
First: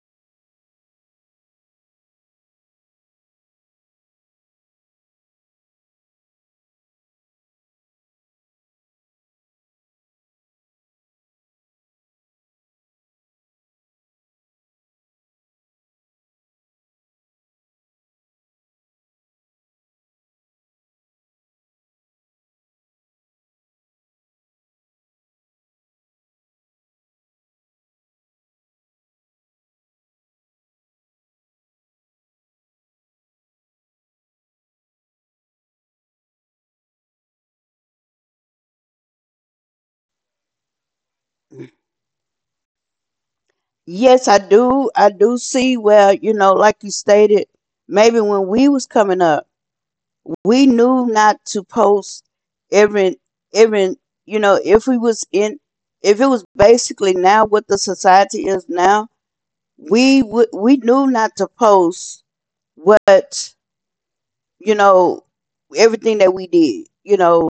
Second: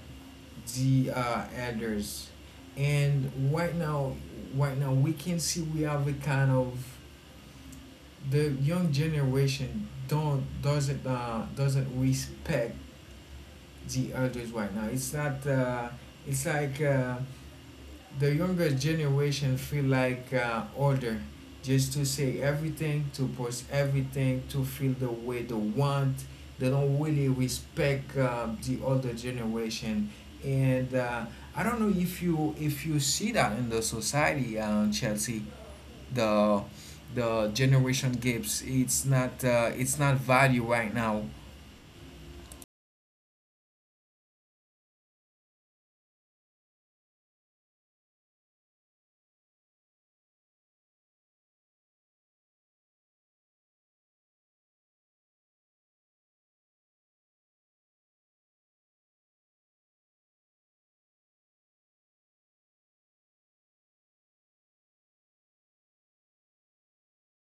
Speaker 1: the elders, and right now we can see we have a kind of the young generation don't doesn't respect the elders right now. It's not it's like the younger generation feel like order just to say everything, to post everything, to feel the way they want. They don't really respect the older generation, and I don't know if you see that in the society, Chelsea. The the generation gaps, it's not value right now.
Speaker 2: Yes, I do. I do see where, like you stated, maybe when we was coming up, we knew not to post every every you know, if we was in if it was basically now what the society is now, we knew not to post what, you know, everything that we did,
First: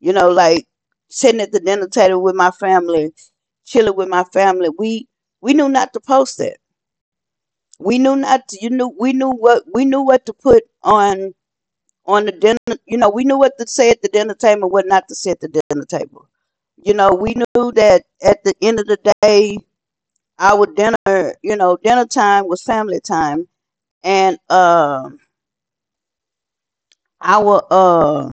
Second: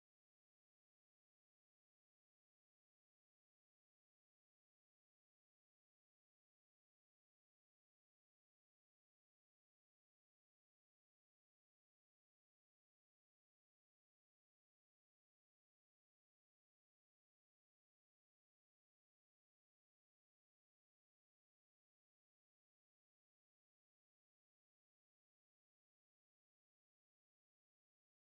Speaker 2: Like sitting at the dinner table with my family, chilling with my family. We knew not to post it. We knew not to, you knew we knew what to put on the dinner, we knew what to say at the dinner table and what not to say at the dinner table. We knew that at the end of the day, our dinner, you know, dinner time was family time, and our uh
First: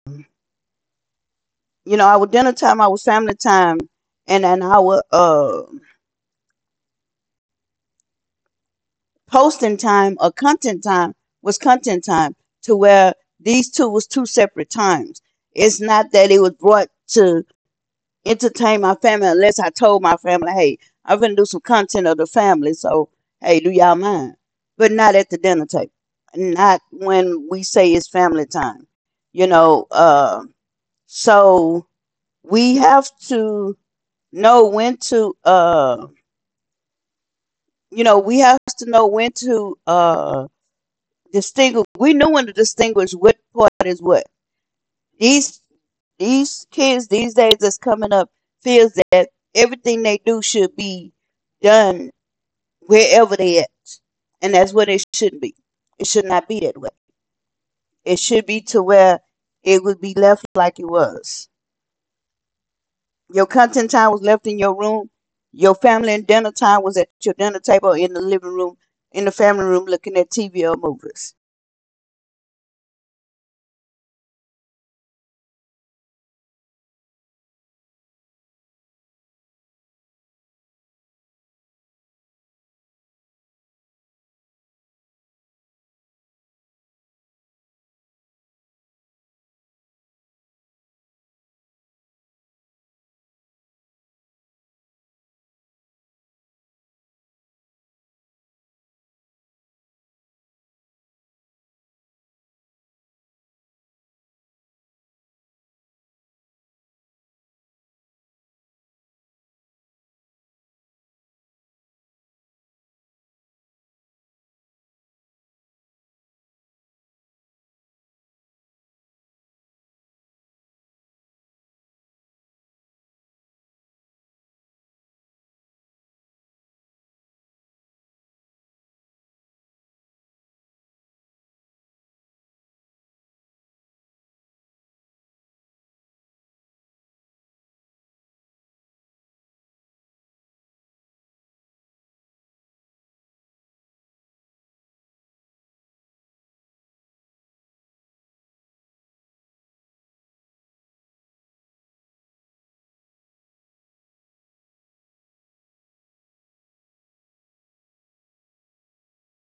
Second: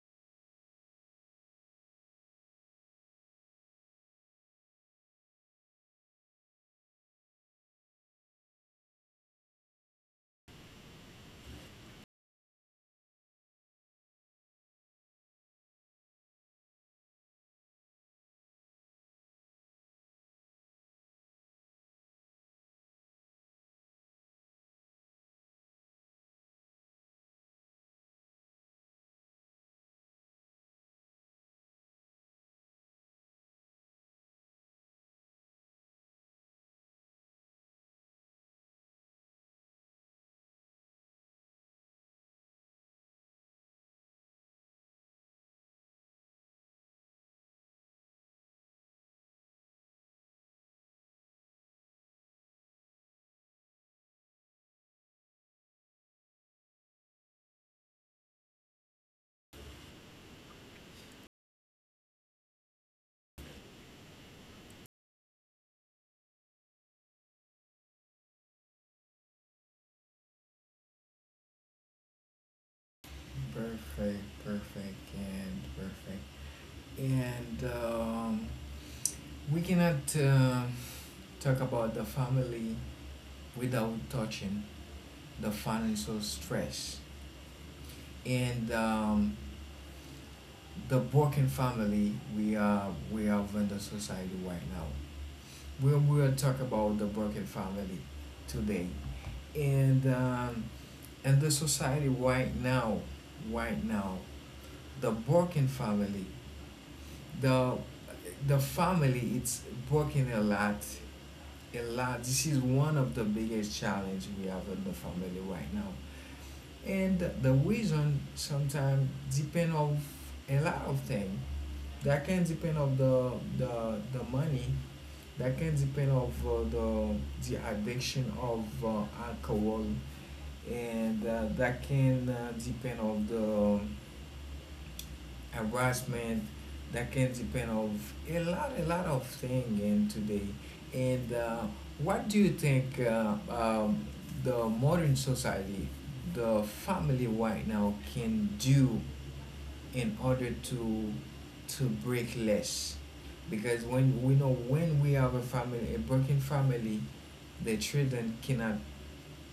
Speaker 2: our dinner time, our family time, and then our posting time or content time was content time, to where these two was two separate times. It's not that it was brought to entertain my family unless I told my family, "Hey, I'm gonna do some content of the family, so hey, do y'all mind?" But not at the dinner table. Not when we say it's family time. You know, uh so we have to know when to you know, we have to know when to distinguish. We know when to distinguish what part is what. These these kids these days that's coming up feels that everything they do should be done wherever they at, and that's what it should be. It should not be that way. It should be to where it would be left like it was. Your content time was left in your room. Your family and dinner time was at your dinner table in the living room, in the family room, looking at TV or movies.
Speaker 1: Perfect, perfect, and perfect. And we cannot talk about the family without touching the financial stress, and the broken family we are, we have in the society right now. We will talk about the broken family today, and and the society right now, right now, the broken family, the the family, it's broken a lot, a lot. This is one of the biggest challenge we have in the family right now, and the reason sometimes depend of a lot of things. That can depend of the money, that can depend of the addiction of alcohol, and that can depend of the harassment, that can depend of a lot of thing in today. And what do you think, the modern society, the family right now can do in order to break less? Because when we know, when we have a family, a broken family, the children cannot,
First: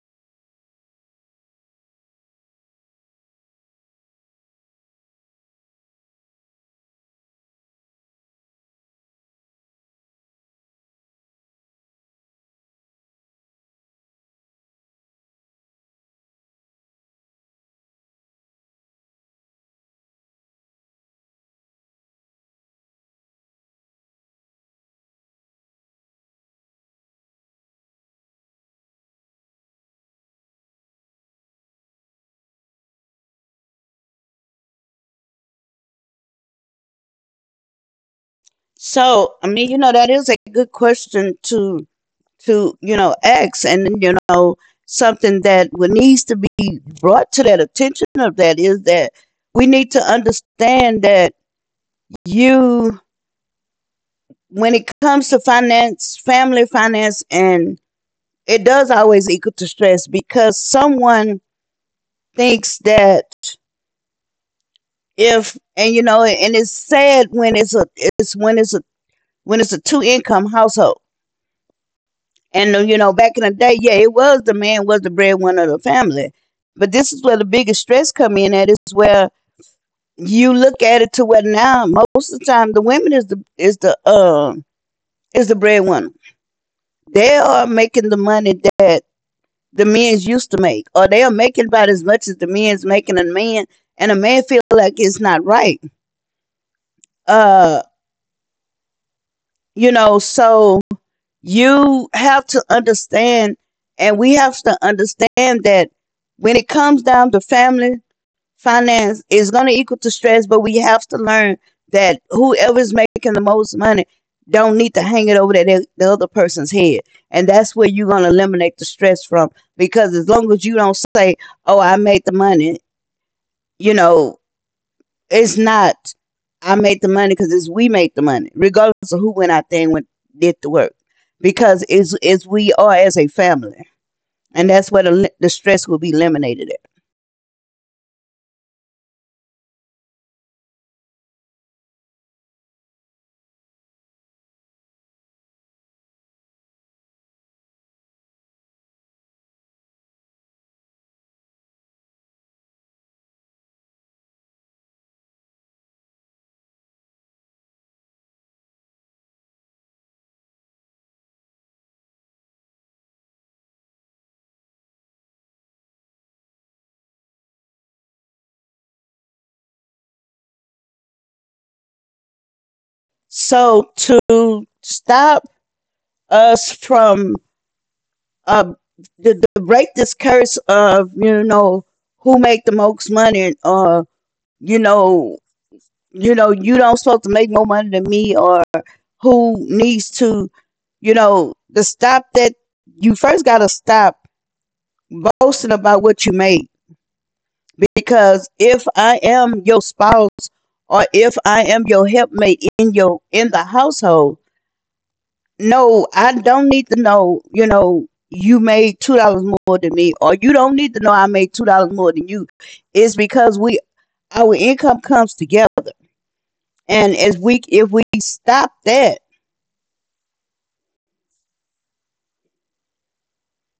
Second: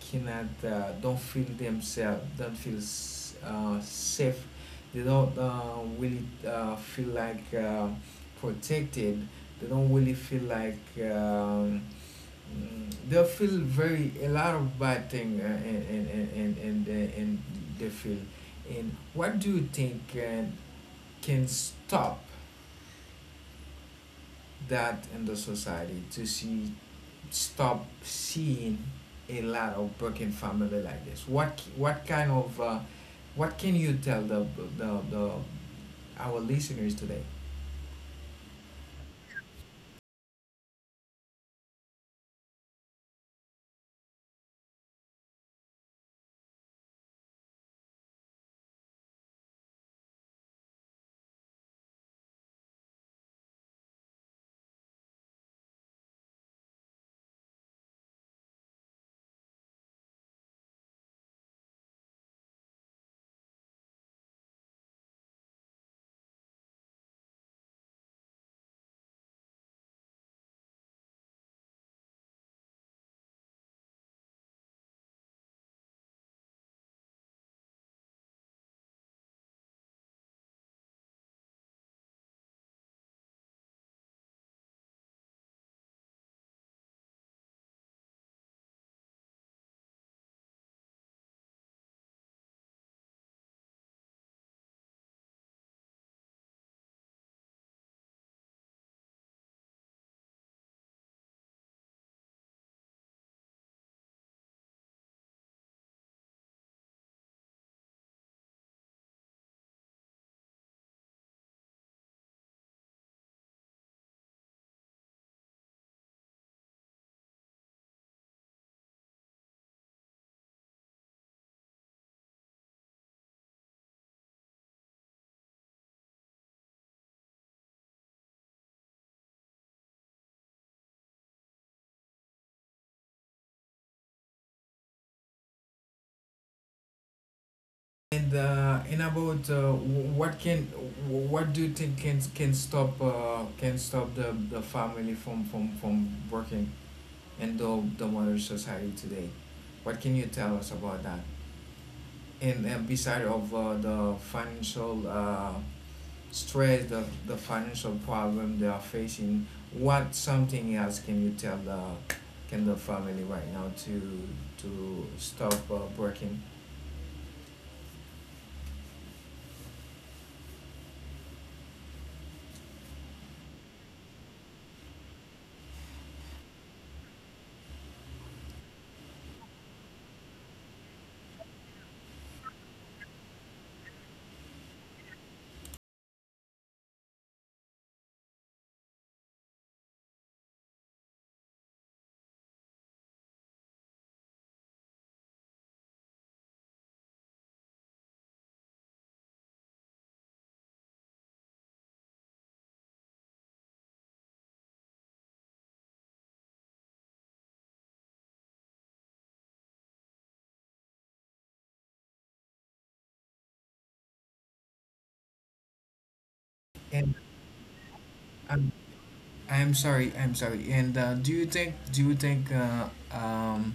Speaker 1: cannot don't feel themselves, don't feel safe, they don't really feel like, protected, they don't really feel like, um, they feel very a lot of bad thing, and the, in the and. What do you think can stop that in the society to see stop seeing a lot of broken family like this? What kind of what can you tell the our listeners today?
Speaker 2: So, I mean, that is a good question to ask, and something that would needs to be brought to that attention of that is that we need to understand that you when it comes to finance, family finance, and it does always equal to stress because someone thinks that if and you know and it's sad when it's a it's when it's a two income household. And back in the day, yeah, it was the man was the breadwinner of the family. But this is where the biggest stress come in at is where you look at it to where now most of the time the women is the is the breadwinner. They are making the money that the men's used to make, or they are making about as much as the men's making. A man and a man feel like it's not right, uh so you have to understand, and we have to understand that when it comes down to family finance, it's going to equal to stress, but we have to learn that whoever's making the most money don't need to hang it over the other person's head. And that's where you're going to eliminate the stress from, because as long as you don't say, "Oh, I made the money," you know, it's not "I make the money," because it's "we make the money," regardless of who went out there and did the work. Because it's we are as a family, and that's where the stress will be eliminated at.
Speaker 1: And about, what can what do you think can stop, can stop the family from working in the modern society today? What can you tell us about that? And beside of the financial, stress, the financial problem they are facing, what something else can you tell the can the family right now to stop, working?
Speaker 2: So to stop us from uh, to break this curse of, who make the most money, or you know you don't supposed to make more money than me, or who needs to, to stop that, you first gotta stop boasting about what you make. Because if I am your spouse or if I am your helpmate in your in the household, no, I don't need to know, you made $2 more than me, or you don't need to know I made $2 more than you. It's because we our income comes together. And
Speaker 1: And
Speaker 2: as we if we stop
Speaker 1: I'm,
Speaker 2: that.
Speaker 1: I'm sorry, I'm sorry, and do you think um,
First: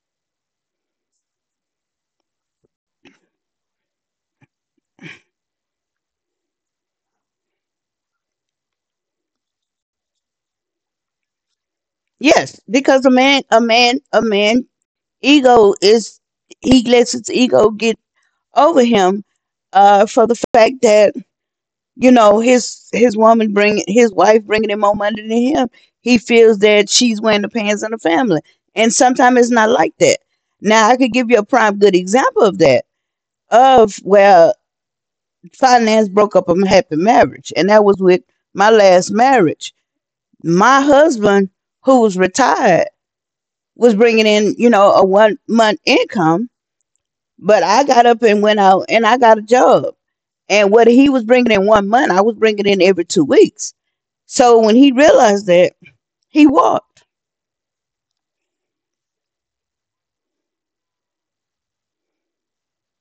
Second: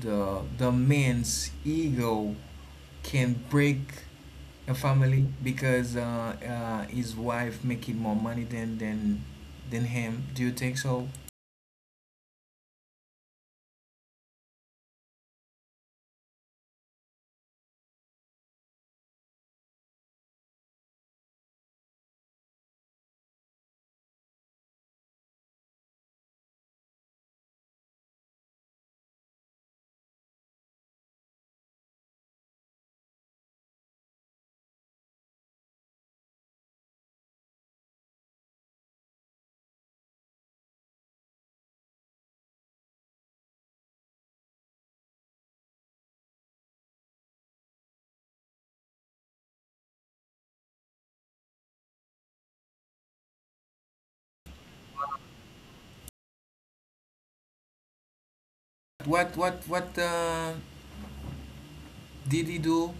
Speaker 1: the man's ego can break a family because, his wife making more money than, him, do you think so?
Speaker 2: Yes, because a man ego is, he lets his ego get over him, for the fact that his wife bringing him more money than him. He feels that she's wearing the pants in the family, and sometimes it's not like that. Now I could give you a prime good example of that, of where finance broke up a happy marriage, and that was with my last marriage. My husband, who was retired, was bringing in, a one month income, but I got up and went out and I got a job. And what he was bringing in one month, I was bringing in every 2 weeks. So when he realized that, he walked,
Speaker 1: What Diddy-do,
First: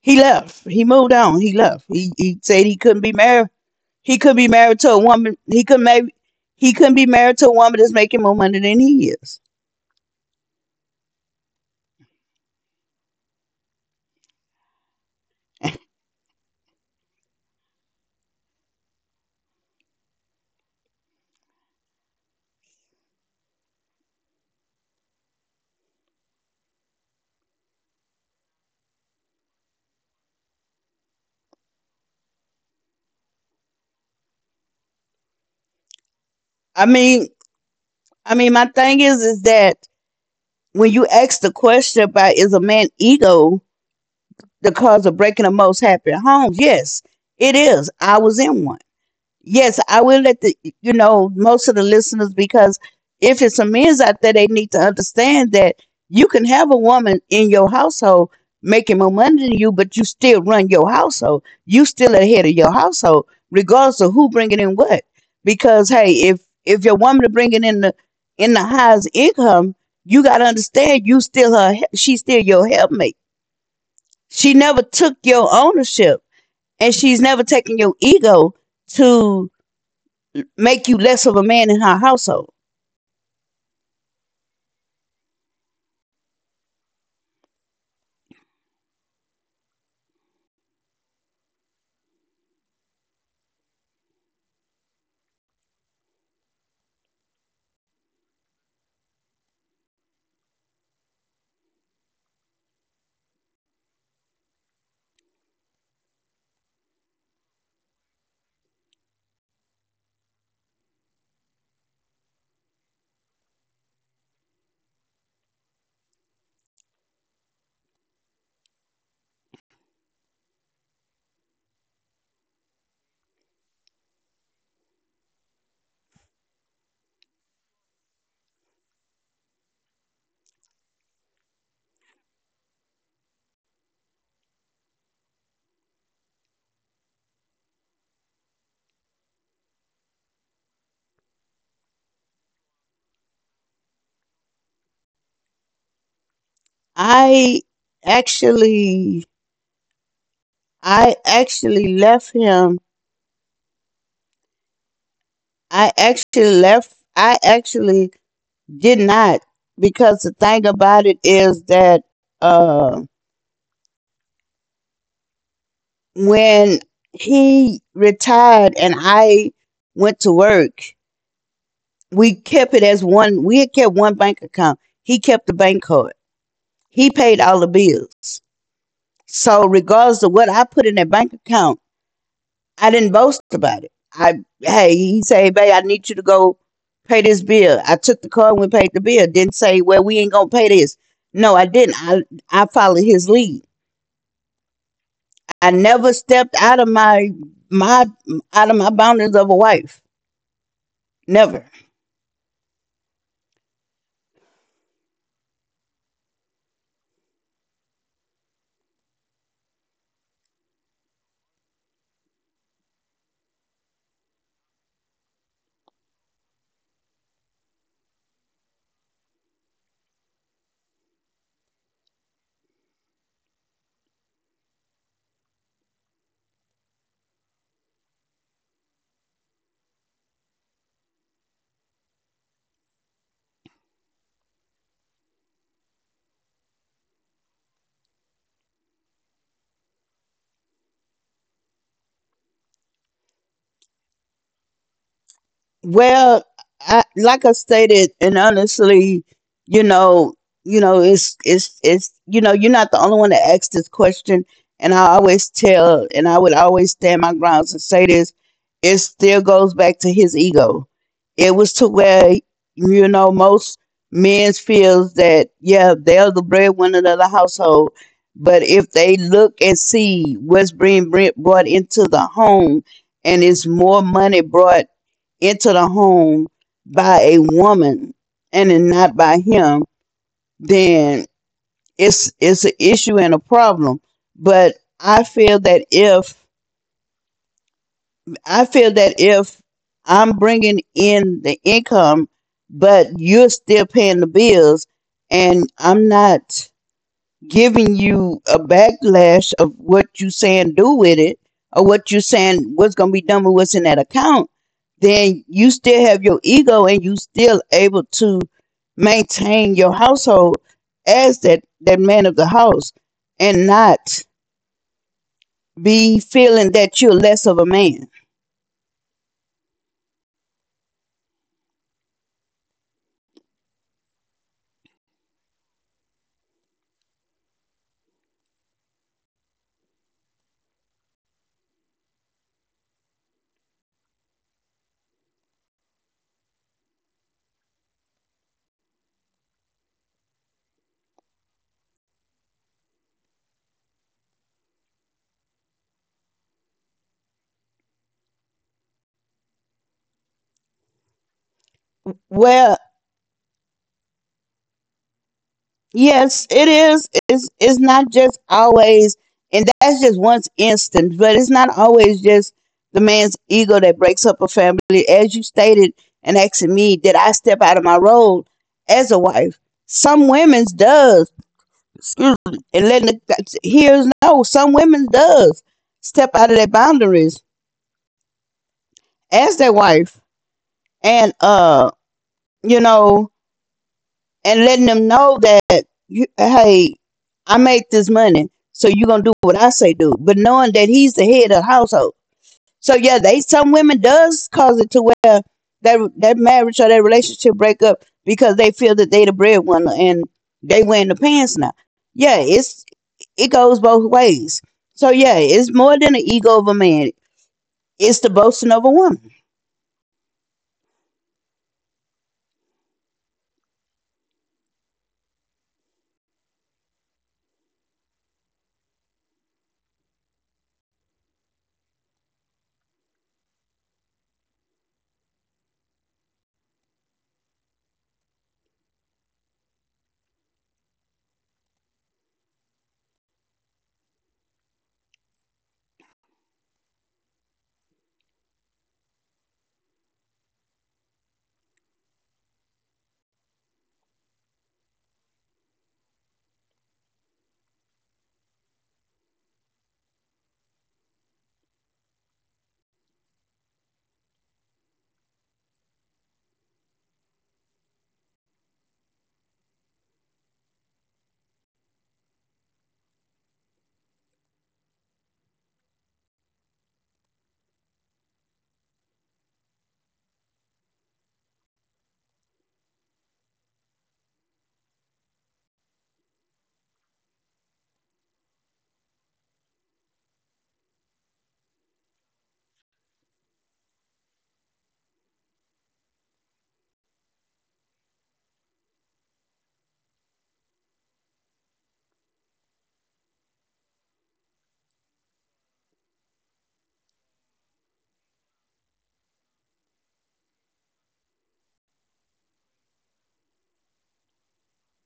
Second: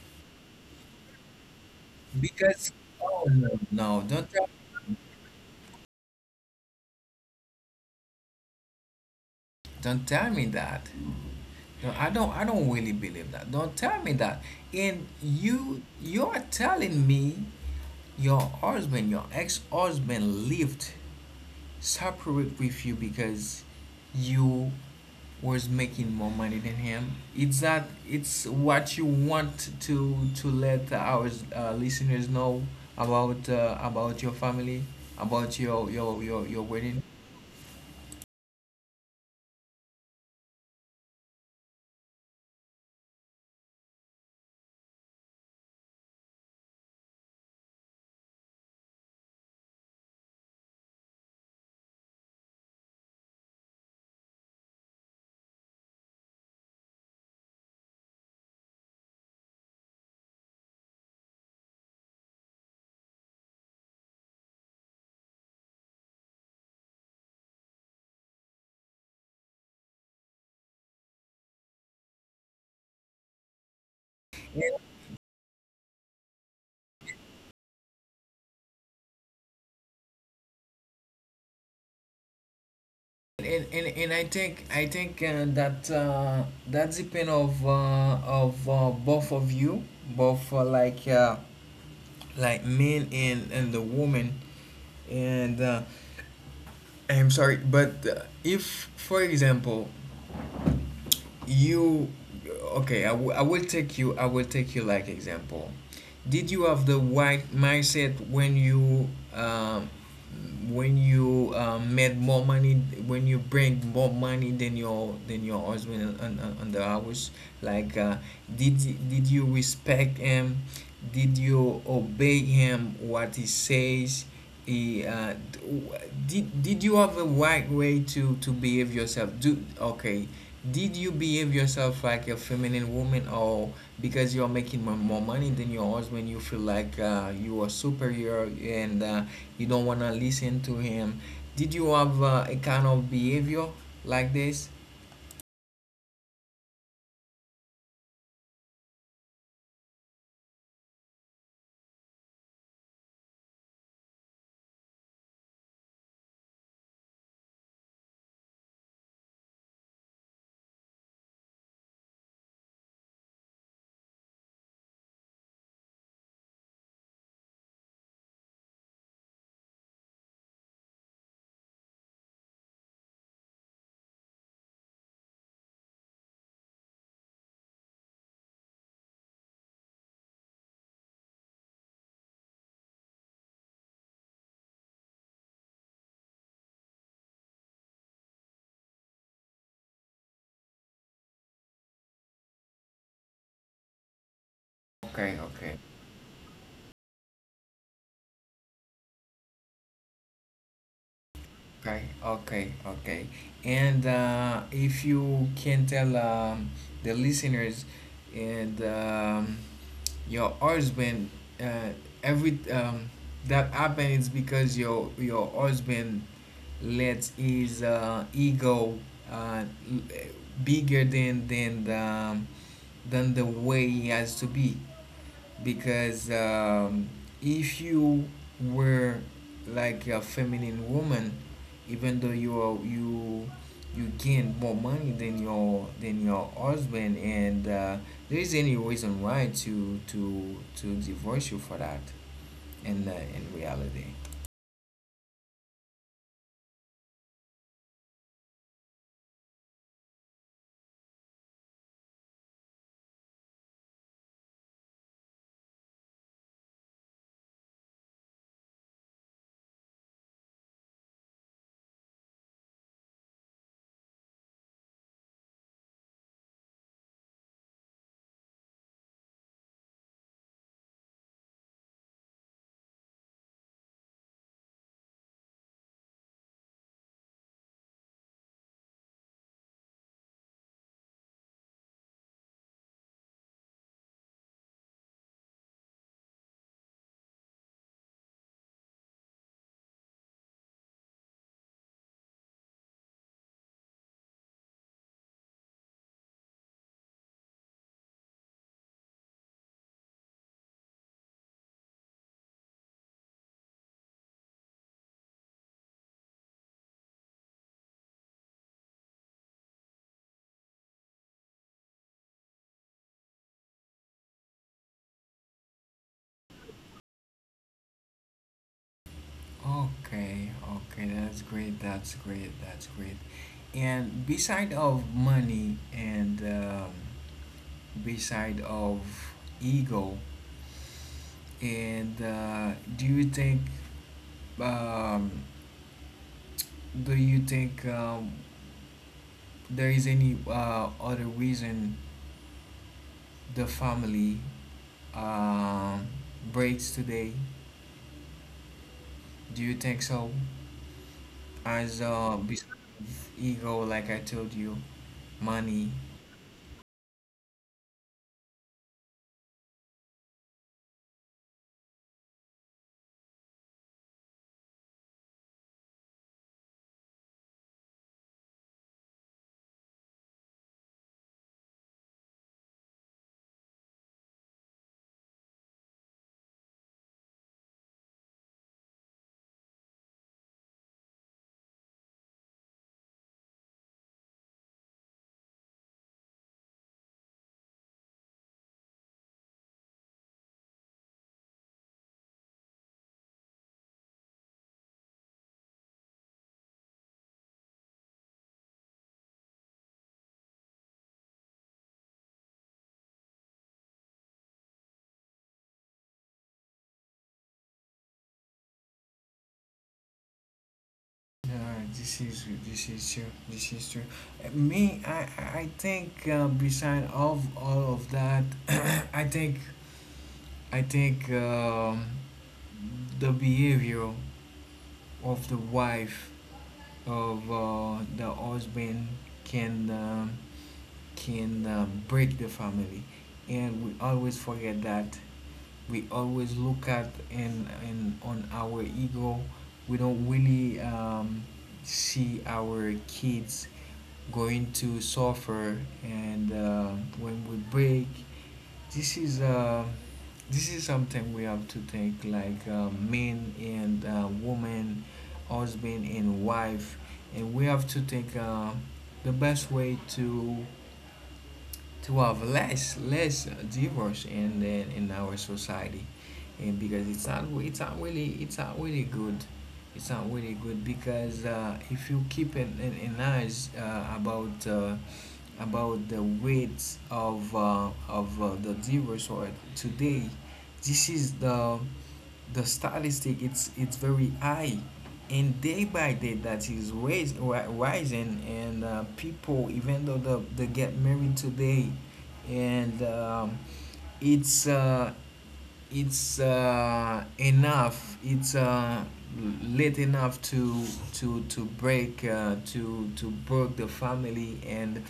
Speaker 2: he left, he moved on, he left. He said
Speaker 1: because,
Speaker 2: he couldn't be
Speaker 1: oh
Speaker 2: married.
Speaker 1: no, no,
Speaker 2: He could not be married to a woman. He couldn't be married to a woman that's making more money than he is.
Speaker 1: don't tell me that. No, I don't really believe that. Don't tell me that. And you are telling me your husband, your ex-husband lived separate with you because you was making more money than him. It's what you want to let our listeners know about, about your family, about your
Speaker 2: I
Speaker 1: wedding.
Speaker 2: mean, my thing is that when you ask the question about is a man ego the cause of breaking of most happy homes, yes, it is. I was in one. Yes, I will let the, most of the listeners, because if it's some men's out there, they need to understand that you can have a woman in your household making more money than you, but you still run your household. You still ahead of your household, regardless of who bringing in what. Because hey, if your woman is bringing in the highest income, you got to understand you still her. She's still your helpmate. She never
Speaker 1: And,
Speaker 2: took your ownership, and she's never taken your ego to make you less of a man in her household.
Speaker 1: and I think that depend of both of you, both like, like men and the woman. And. I'm sorry, but if, for example, you, okay, I will take you like example. Did you have the right mindset when you made more money, when you bring more money than your husband on the house? Like, did did you respect him? Did you obey him what he says? Eh, uh, d- w- did you have a right way to behave yourself? Do Okay. Did you behave yourself like a feminine woman, or because you're making more money than your husband, you feel like you are superior, and you don't wanna listen to him? Did you have a kind of behavior like this?
Speaker 2: I actually I actually left him. I actually left, I actually did not, because the thing about it is that uh when he retired and I went to work, we kept it as one. We had kept one bank account. He kept the bank card. He paid all the bills. So regardless of what I put in that bank account, I didn't boast about it. I Hey, he said, "Hey, babe, I need you to go pay this bill." I took the card and we paid the bill. Didn't say, "Well, we ain't gonna pay this." No, I didn't. I followed his lead.
Speaker 1: Okay,
Speaker 2: I
Speaker 1: okay.
Speaker 2: never stepped out of my my boundaries of a wife. Never.
Speaker 1: Okay, okay, okay. And If you can tell the listeners and your husband, uh, every that happened is because your husband let his ego l- bigger than than the way he has to be, because if you were like a feminine woman, even though you are, you gain more money than your husband, and there is any reason why to divorce you for that in reality.
Speaker 2: Well, I, like I stated, and honestly, you know, you know, it's you know, you're not the only one that asked this question, and I would always stand my grounds and say this. It still goes back to his ego. It was to where, most men feels that, yeah, they're the breadwinner of the household, but if they look and see what's being brought into the home, and it's more money brought into the home by a woman and then not by him, then it's an issue and a problem. But I feel that if I'm bringing in the income, but you're still paying the bills, and I'm not giving you a backlash of what you saying do with it, or what you saying what's going to be done with what's in that account, then you still have your ego and you still able to maintain your household as that man of the house, and not be feeling that you're less of a man.
Speaker 1: Okay, okay, that's great, that's great, that's great. And beside of money and beside of ego. And Do you think um, do you think there is any other reason the family um, breaks today? Do you think so? As besides
Speaker 2: Well.
Speaker 1: ego, like I told you, money.
Speaker 2: Yes, it is. It's not just always, and that's just one instance, but it's not always just the man's ego that breaks up a family. As you stated and asking me, did I step out of my role as a wife? Some women's does, excuse me, and letting the, here's, no. Some women's does step out of their boundaries as their wife, and you know. And letting them know that, hey, I make this money, so you are gonna do what I say do. But knowing that he's the head of the household, so yeah, they some women does cause it to where that that marriage or that relationship break up because they feel that they the breadwinner and they wearing the pants now. Yeah, it goes both ways. So yeah, it's more than the ego of a man. It's the boasting of a woman.
Speaker 1: No, this is true. This is true. Me, I think, beside of all of that, I think I think um, the behavior of the wife, of the husband, can break the family, and we always forget that. We always look at and on our ego, we don't really see our kids going to suffer. And When we break, this is uh, this is something we have to think like men and woman, husband and wife, and we have to think the best way to have less divorce in in our society, and because it's not, it's not really good, it's not really good, because if you keep an eyes about the weight of the divorce or today, this is the stylistic, it's very high, and day by day that is rising. And people, even though they get married today and it's uh, it's late enough to break, to break the family, and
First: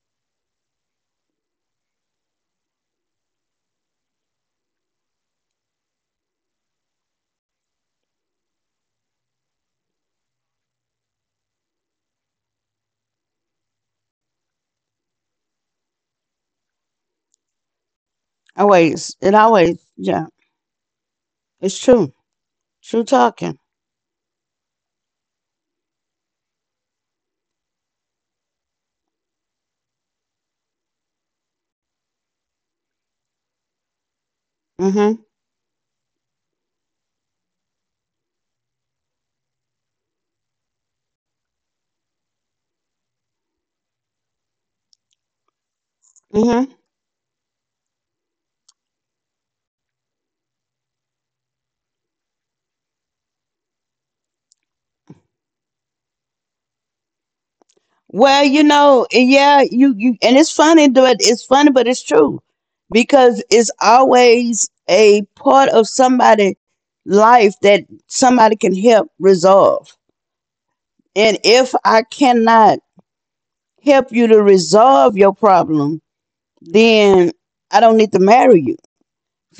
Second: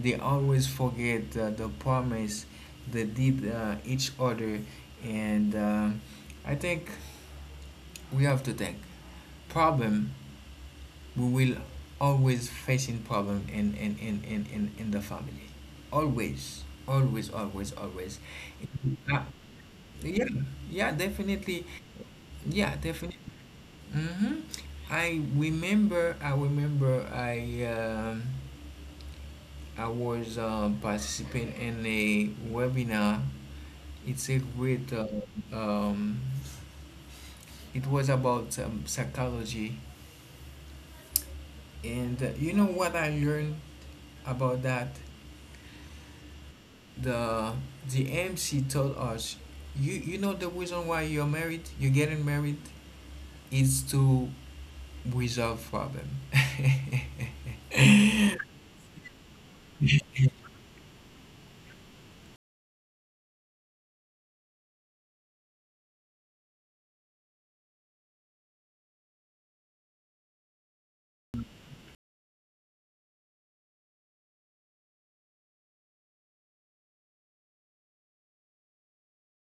Speaker 1: they always forget the promise they did each other. And I think we have to think problem. We will always facing problem in the family, always, always, always, always
Speaker 2: Always,
Speaker 1: uh,
Speaker 2: it always,
Speaker 1: yeah.
Speaker 2: yeah,
Speaker 1: Yeah, definitely.
Speaker 2: it's true.
Speaker 1: yeah
Speaker 2: True
Speaker 1: definitely
Speaker 2: talking.
Speaker 1: hmm I remember. I um, I was participating in a webinar. It's a great,
Speaker 2: Mhm.
Speaker 1: um, it was about psychology, and you know what I learned about that? the the MC told us, you know, the reason why you're getting married is to resolve problem.
Speaker 2: Well, yeah, you and it's funny, but it's true, because it's always a part of somebody's life that somebody can help resolve. And if I cannot help you to resolve your problem, then I don't need to marry you.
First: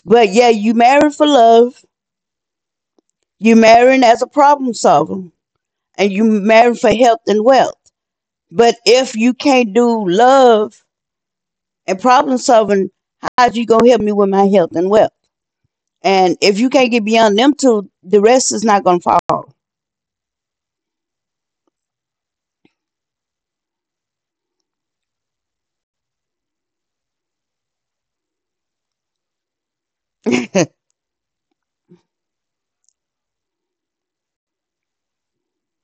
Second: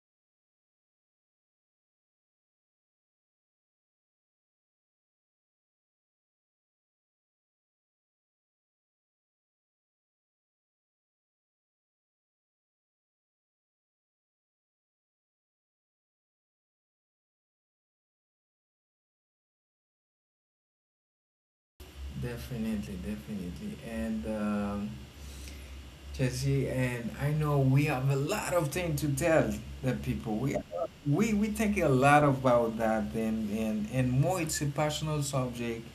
Speaker 2: But yeah, you married for love, you marrying as a problem solver, and you married for health and wealth. But if you can't do love and problem solving, how's you gonna help me with my health and wealth? And if you can't get beyond them two, the rest is not gonna fall.
Speaker 1: Definitely, definitely. And Jesse and I know we have a lot of things to tell the people. We think a lot about that, and more, it's a personal subject,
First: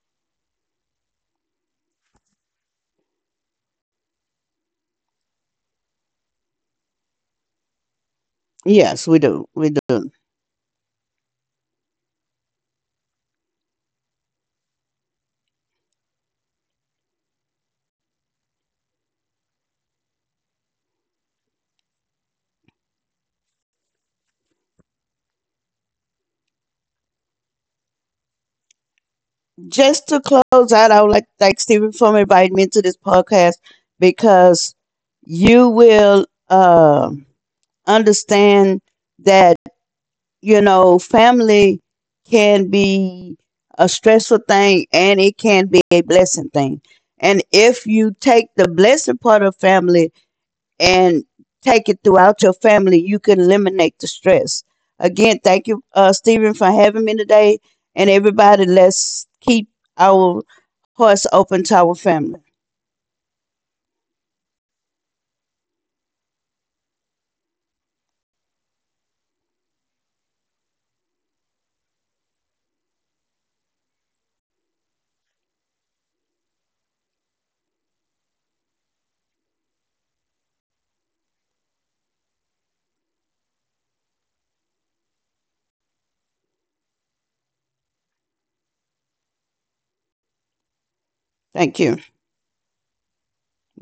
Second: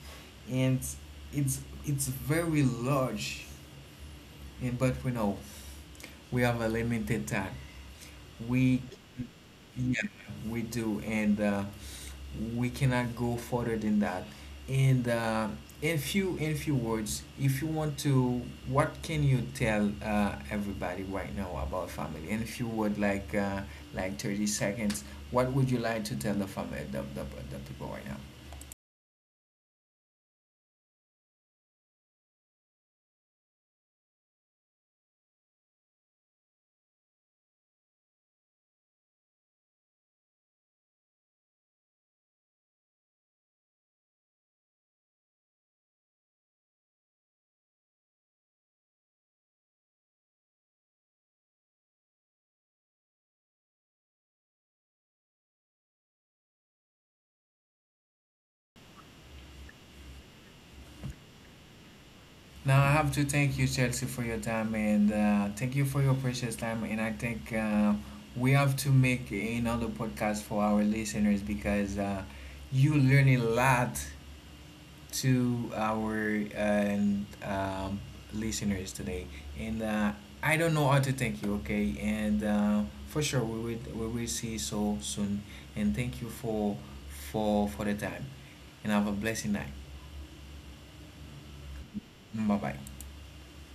Speaker 1: and it's it's very large. And but we know we have a limited time. We,
Speaker 2: Yes, we do. We
Speaker 1: yeah,
Speaker 2: do.
Speaker 1: we do, and we cannot go further than that. And In few words, if you want to, what can you tell everybody right now about family? And if you would like 30 seconds, what would you like to tell the family, the people right now?
Speaker 2: Just to close out, I would like to thank Stephen for inviting me to this podcast, because you will understand that, family can be a stressful thing and it can be a blessing thing, and if you take the blessing part of family and take it throughout your family, you can eliminate the stress. Again, thank you, Stephen, for having me today. And everybody, let's keep our hearts open to our family.
Speaker 1: Now I have to thank you, Chelsea, for your time, and thank you for your precious time. And I think we have to make another podcast for our listeners, because you learn a lot to our and listeners today. And I don't know how to thank you. Okay, and for sure we will see you so soon. And thank you for for the time. And have a blessed night.
Speaker 2: Thank you.
Speaker 1: Bye bye.
Speaker 2: Bye